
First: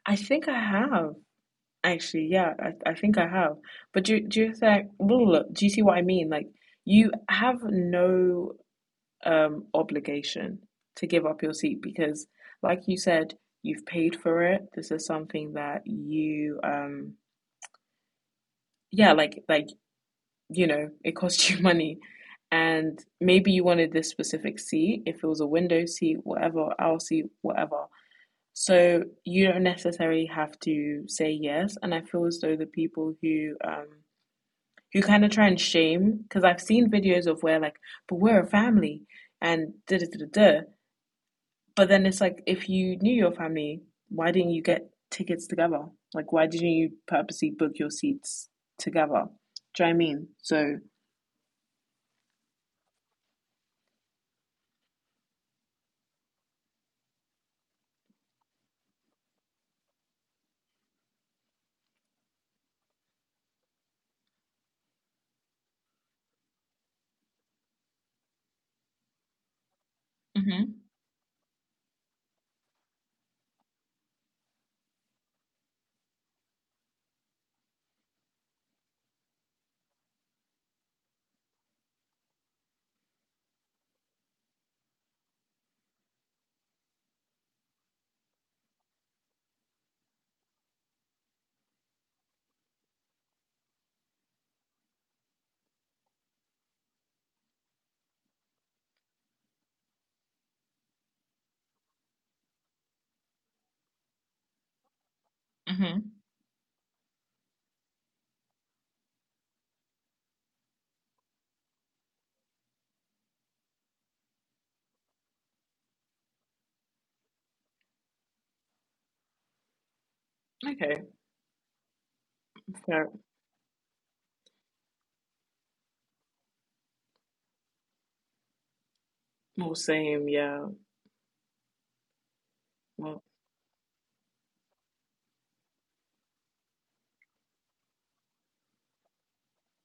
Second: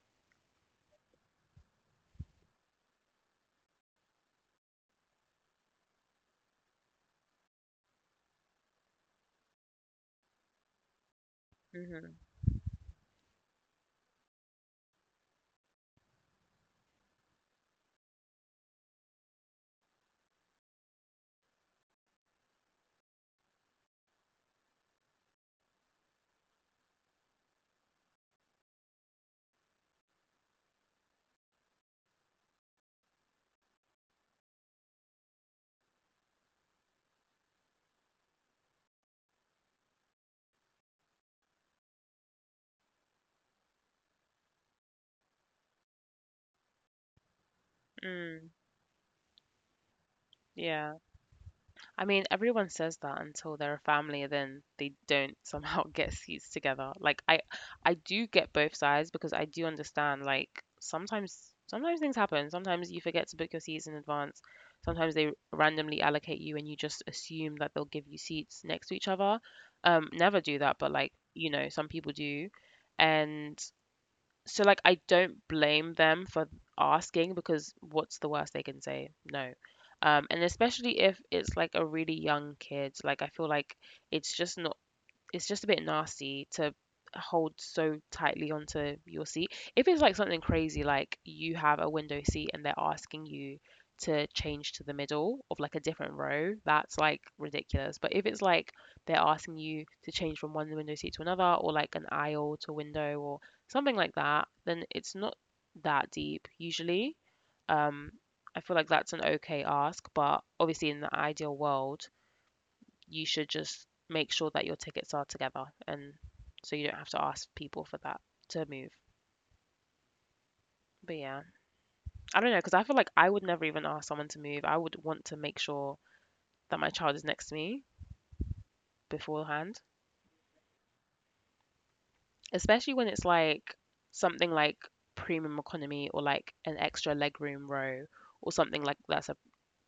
[SPEAKER 2] I think I have. Actually, yeah, I think I have. But do you think, do you see what I mean? Like you have no obligation to give up your seat
[SPEAKER 1] Hmm.
[SPEAKER 2] because, like you said, you've paid for it. This is something that you yeah, like you know, it costs you money. And maybe you wanted this specific seat, if it was a window seat, whatever, aisle seat, whatever. So you don't necessarily have to say yes. And I feel as though the people who you kind of try and shame because I've seen videos of where like, but we're a family and da da da da. But then it's like if you knew your family, why didn't you get tickets together? Like why didn't you purposely book your seats
[SPEAKER 1] Mm,
[SPEAKER 2] together? Do you know what I mean? So
[SPEAKER 1] yeah. I mean, everyone says that until they're a family and then they don't somehow get seats together. I do get both sides because I do understand like sometimes things happen. Sometimes you forget to book your seats in advance. Sometimes they randomly allocate you and you just assume that they'll give you seats next to each other. Never do
[SPEAKER 2] mm-hmm.
[SPEAKER 1] that, but like, you know, some people do. And so like I don't blame them for asking because what's the worst they can say? No. And especially if it's like a really young kid, like I feel like it's just not— it's just a bit nasty to hold so tightly onto your seat. If it's like something crazy, like you have a window seat and they're asking you to change to the middle of like a different row, that's like ridiculous. But if it's like they're asking you to change from one window seat to another, or like an aisle to window, or something like that, then it's not
[SPEAKER 2] Mm-hmm.
[SPEAKER 1] that deep usually. Um, I feel like that's an okay ask, but obviously in the ideal world, you should just make sure that your tickets are together and so you don't have to ask people for that to move.
[SPEAKER 2] Okay.
[SPEAKER 1] But yeah, I don't know because I feel
[SPEAKER 2] Yeah.
[SPEAKER 1] like I would never even ask someone to move. I would want to make sure that my child is next to me
[SPEAKER 2] Well,
[SPEAKER 1] beforehand,
[SPEAKER 2] same. Yeah.
[SPEAKER 1] especially when
[SPEAKER 2] Well.
[SPEAKER 1] it's like something like premium economy or like an extra legroom row or something like that's a—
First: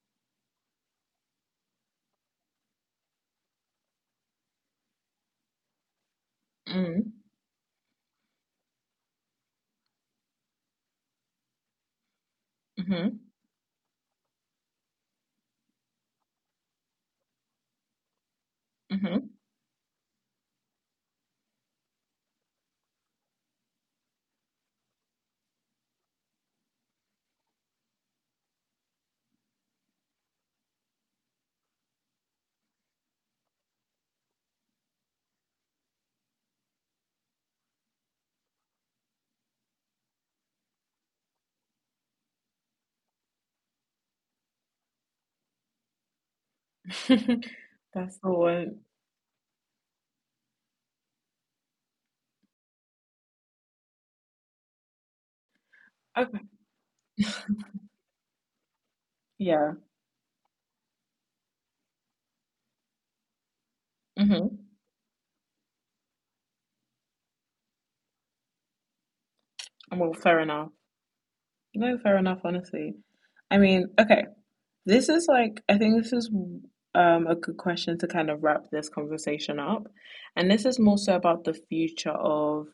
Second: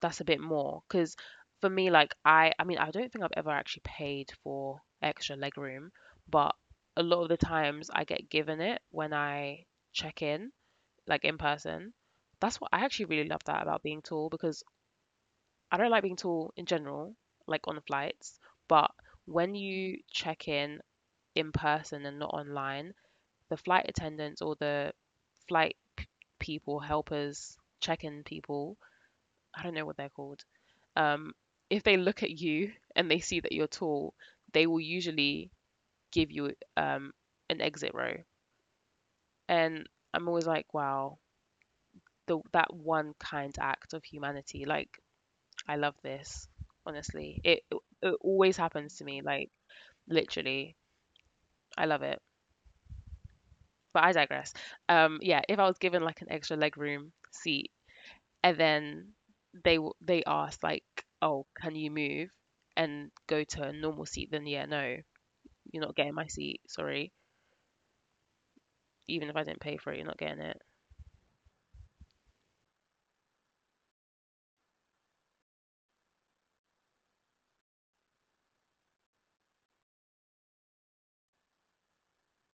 [SPEAKER 1] that's a bit more, cause for me, like I mean, I don't think I've ever actually paid for extra legroom, but a
[SPEAKER 2] Mm.
[SPEAKER 1] lot of the times I get given it when I check in, like in person. That's what I actually
[SPEAKER 2] Mm-hmm.
[SPEAKER 1] really love that about being tall because I don't like being tall in general, like on the flights, but
[SPEAKER 2] Mm-hmm.
[SPEAKER 1] when you check in person and not online, the flight attendants or the flight p- people, helpers, check-in people— I don't know what they're called. Um, if they look at you and they see that you're tall, they will usually give you um, an exit row. And I'm always like, wow, the, that one kind act of humanity. Like, I love this, honestly.
[SPEAKER 2] That's the one.
[SPEAKER 1] Always happens to me, like, literally. I love it. But I digress. Yeah, if I was given
[SPEAKER 2] Okay.
[SPEAKER 1] like an extra legroom seat, and then
[SPEAKER 2] Yeah.
[SPEAKER 1] they they asked like, "Oh, can you move and go to a normal
[SPEAKER 2] Mm-hmm.
[SPEAKER 1] seat?" Then yeah, no, you're not getting my seat. Sorry, even if I didn't pay
[SPEAKER 2] Well,
[SPEAKER 1] for it, you're
[SPEAKER 2] fair
[SPEAKER 1] not getting
[SPEAKER 2] enough.
[SPEAKER 1] it.
[SPEAKER 2] No, fair enough, honestly. I mean, okay, this is like, I think this is a good question to kind of wrap this conversation up. And this is more so about the future of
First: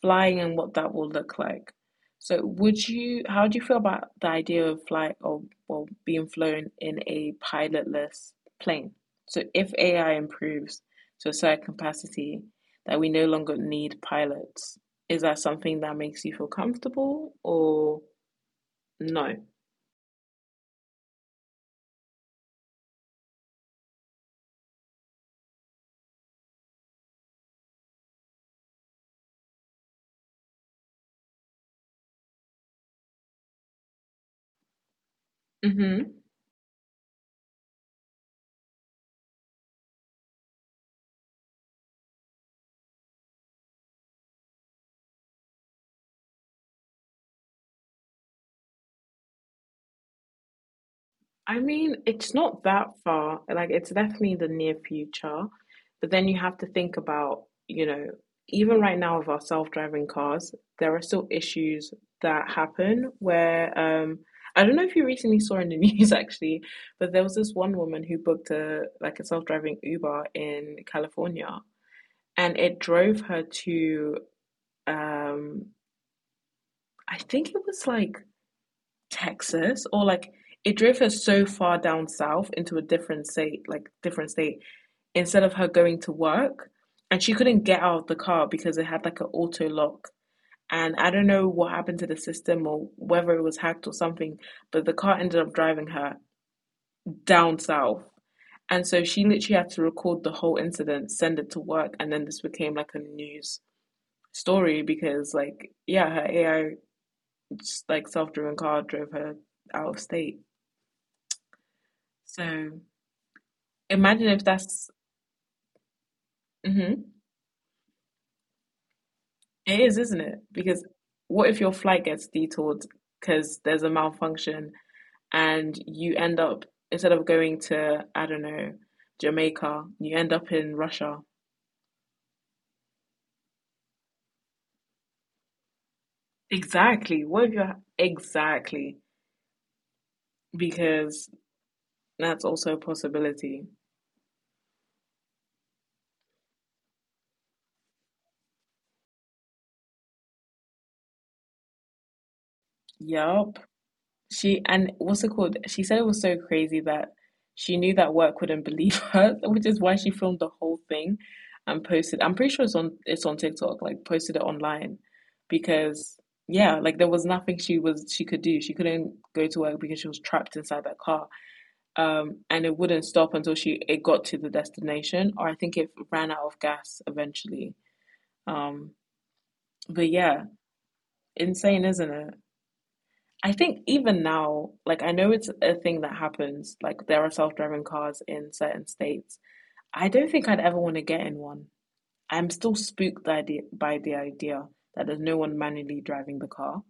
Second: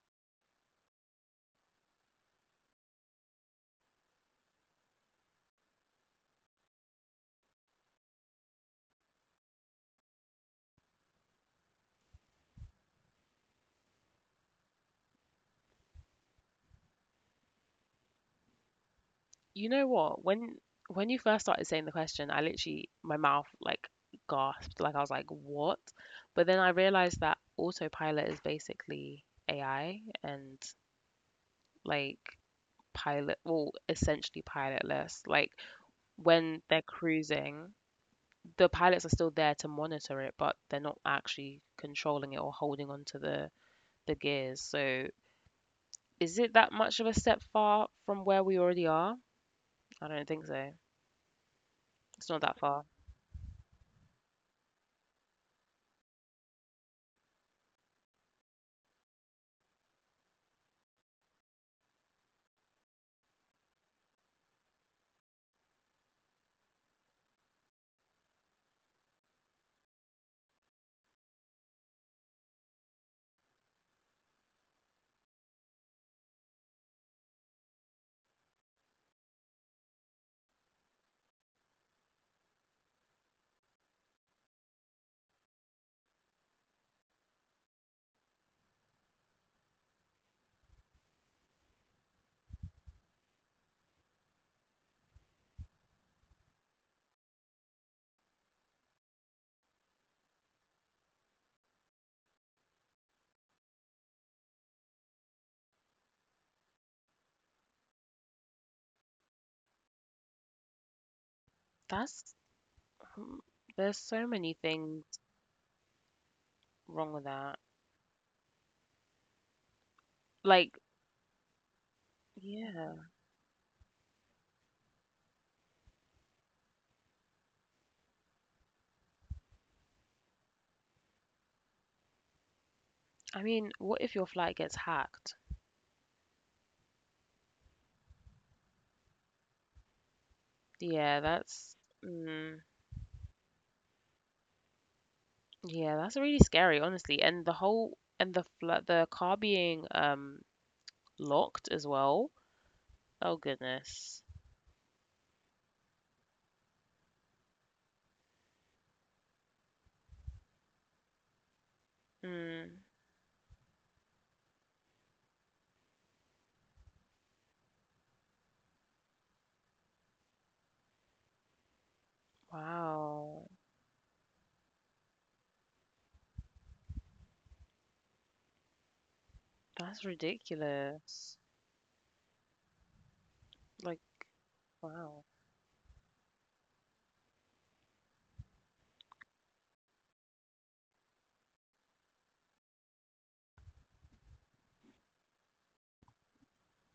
[SPEAKER 2] flying and what that will look like. So, would you, how do you feel about the idea of flight or being flown in a pilotless plane? So, if AI improves to a certain capacity that we no longer need pilots, is that something that makes you feel comfortable or no?
[SPEAKER 1] You know what? When you first started saying the question, I literally my mouth like gasped, like I was like, "What?" But then I realized that autopilot is basically AI and like pilot, well, essentially pilotless. Like
[SPEAKER 2] Mm-hmm.
[SPEAKER 1] when they're cruising, the pilots are still there to monitor it, but they're not actually controlling it or holding onto the gears. So is it that much of a step far from where we already are? I don't think so.
[SPEAKER 2] I mean,
[SPEAKER 1] It's not
[SPEAKER 2] it's
[SPEAKER 1] that far.
[SPEAKER 2] not that far. Like, it's definitely the near future. But then you have to think about, you know, even right now with our self-driving cars, there are still issues that happen where I don't know if you recently saw in the news actually, but there was this one woman who booked a like a self-driving Uber in California and it drove her to um I think it was like Texas or like it drove her so far down south into a different state, like different state, instead of her going to work. And she couldn't get out of the car because it had like an auto lock. And I don't know what happened to the system or whether it was hacked or something, but the car ended up driving her down south. And so she literally had to record the whole incident, send it to work, and then this became like a news story because, like, yeah, her AI, just, like self driven car, drove her out of state.
[SPEAKER 1] That's—
[SPEAKER 2] So
[SPEAKER 1] um, there's so
[SPEAKER 2] imagine if
[SPEAKER 1] many
[SPEAKER 2] that's
[SPEAKER 1] things
[SPEAKER 2] mm-hmm.
[SPEAKER 1] wrong with that.
[SPEAKER 2] It is, isn't it?
[SPEAKER 1] Like,
[SPEAKER 2] Because what if your flight gets detoured
[SPEAKER 1] yeah.
[SPEAKER 2] because there's a malfunction and you end up instead of going to I don't know Jamaica, you end up in Russia.
[SPEAKER 1] I mean, what if your flight gets hacked?
[SPEAKER 2] Exactly. What if you're exactly
[SPEAKER 1] Yeah,
[SPEAKER 2] because
[SPEAKER 1] that's—
[SPEAKER 2] that's
[SPEAKER 1] mm,
[SPEAKER 2] also a possibility.
[SPEAKER 1] yeah, that's really scary, honestly. And the whole— and the fl the car being locked as well. Oh
[SPEAKER 2] Yup.
[SPEAKER 1] goodness.
[SPEAKER 2] She and what's it called? She said it was so crazy that she knew that work wouldn't believe her, which is why she filmed the whole thing and posted. I'm pretty sure it's
[SPEAKER 1] Mm.
[SPEAKER 2] on it's on TikTok, like posted it online because yeah, like there was nothing she could do. She couldn't go to work because she was trapped inside that car. And it wouldn't stop
[SPEAKER 1] Wow,
[SPEAKER 2] until she it got to the destination, or I think it ran out of gas eventually. Um,
[SPEAKER 1] that's
[SPEAKER 2] but yeah,
[SPEAKER 1] ridiculous.
[SPEAKER 2] insane, isn't it? I think
[SPEAKER 1] Like,
[SPEAKER 2] even now, like I
[SPEAKER 1] wow.
[SPEAKER 2] know it's a thing that happens. Like there are self-driving cars in certain states. I don't think I'd ever want to get in one. I'm still spooked by the idea that there's no one manually driving the car.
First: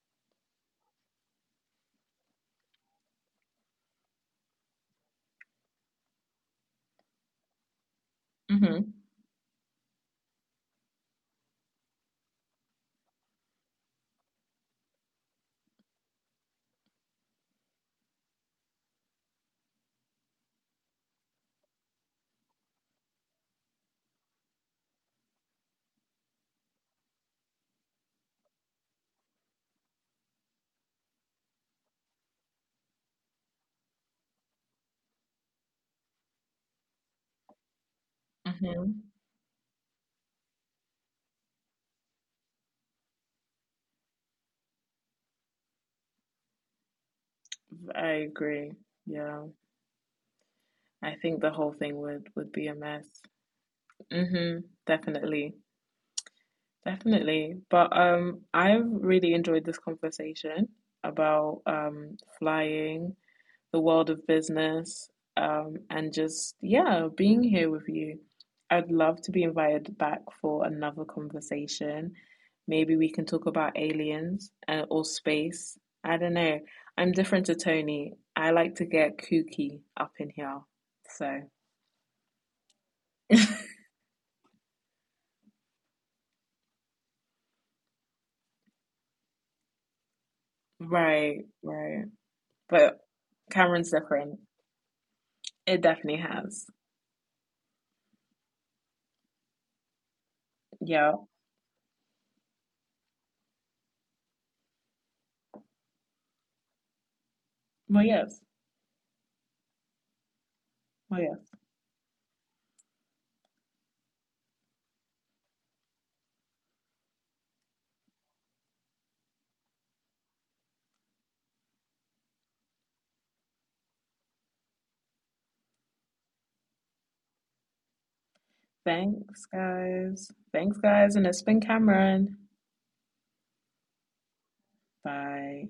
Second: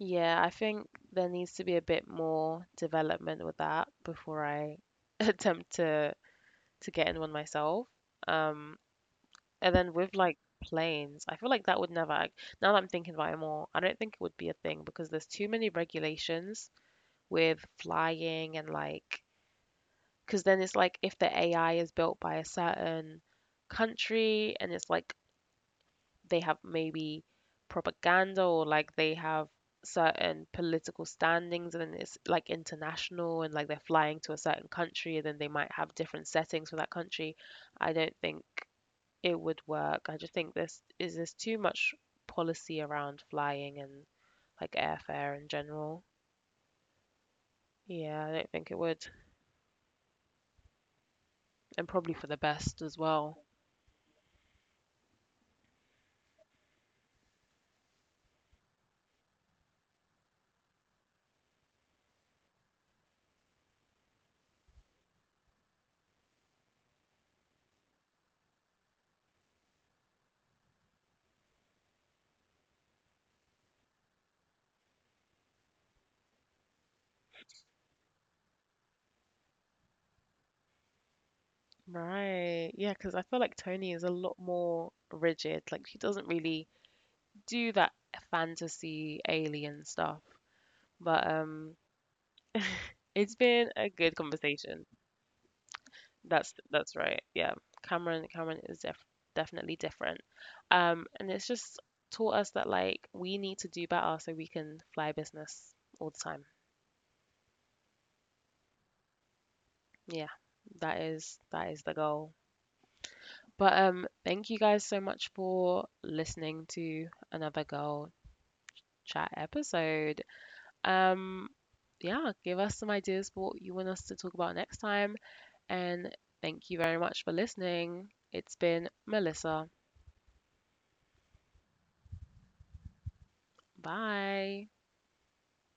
[SPEAKER 1] Yeah, I think there needs to be a bit more development with that before I attempt to get in one myself. Um,
[SPEAKER 2] Mm-hmm.
[SPEAKER 1] and then with like planes, I feel like that would never, now that I'm thinking about it more, I don't think it would be a thing because there's too many regulations with flying and like, because then it's like if the AI is built by a certain country and it's like they have maybe propaganda or like they have certain political standings and it's like international and like they're flying to a certain country and then they might have different settings for that country. I don't think
[SPEAKER 2] Mm-hmm.
[SPEAKER 1] it would work. I just think this is— there's too much policy around flying and like airfare in general.
[SPEAKER 2] I
[SPEAKER 1] Yeah, I don't
[SPEAKER 2] agree.
[SPEAKER 1] think it would.
[SPEAKER 2] Yeah. I think the whole
[SPEAKER 1] And
[SPEAKER 2] thing
[SPEAKER 1] probably for
[SPEAKER 2] would
[SPEAKER 1] the
[SPEAKER 2] would be a
[SPEAKER 1] best as
[SPEAKER 2] mess.
[SPEAKER 1] well.
[SPEAKER 2] Mm-hmm. Definitely. Definitely. But I've really enjoyed this conversation about flying, the world of business, and just, yeah, being here with you. I'd love to be invited back for another conversation. Maybe we can talk about aliens or space. I don't know. I'm different to Tony. I like to get kooky up in here. So,
[SPEAKER 1] Right. Yeah, because I feel like Tony is a lot more rigid. Like she doesn't really do that fantasy alien stuff. But
[SPEAKER 2] right, right. But
[SPEAKER 1] it's been a
[SPEAKER 2] Cameron's
[SPEAKER 1] good
[SPEAKER 2] different.
[SPEAKER 1] conversation.
[SPEAKER 2] It definitely
[SPEAKER 1] That's
[SPEAKER 2] has.
[SPEAKER 1] that's right. Yeah, Cameron is definitely different.
[SPEAKER 2] Yeah.
[SPEAKER 1] And it's just taught us that like we need to do better so we can fly business all the time.
[SPEAKER 2] Well, yes.
[SPEAKER 1] Yeah, that
[SPEAKER 2] Well,
[SPEAKER 1] is
[SPEAKER 2] yes.
[SPEAKER 1] that is the goal. But thank you guys so much for listening to another girl chat episode. Um, yeah, give us some ideas for what you want us to talk about next time. And thank you very much for listening. It's been
[SPEAKER 2] Thanks,
[SPEAKER 1] Melissa.
[SPEAKER 2] guys. Thanks, guys. And it's been Cameron.
[SPEAKER 1] Bye.
[SPEAKER 2] Bye.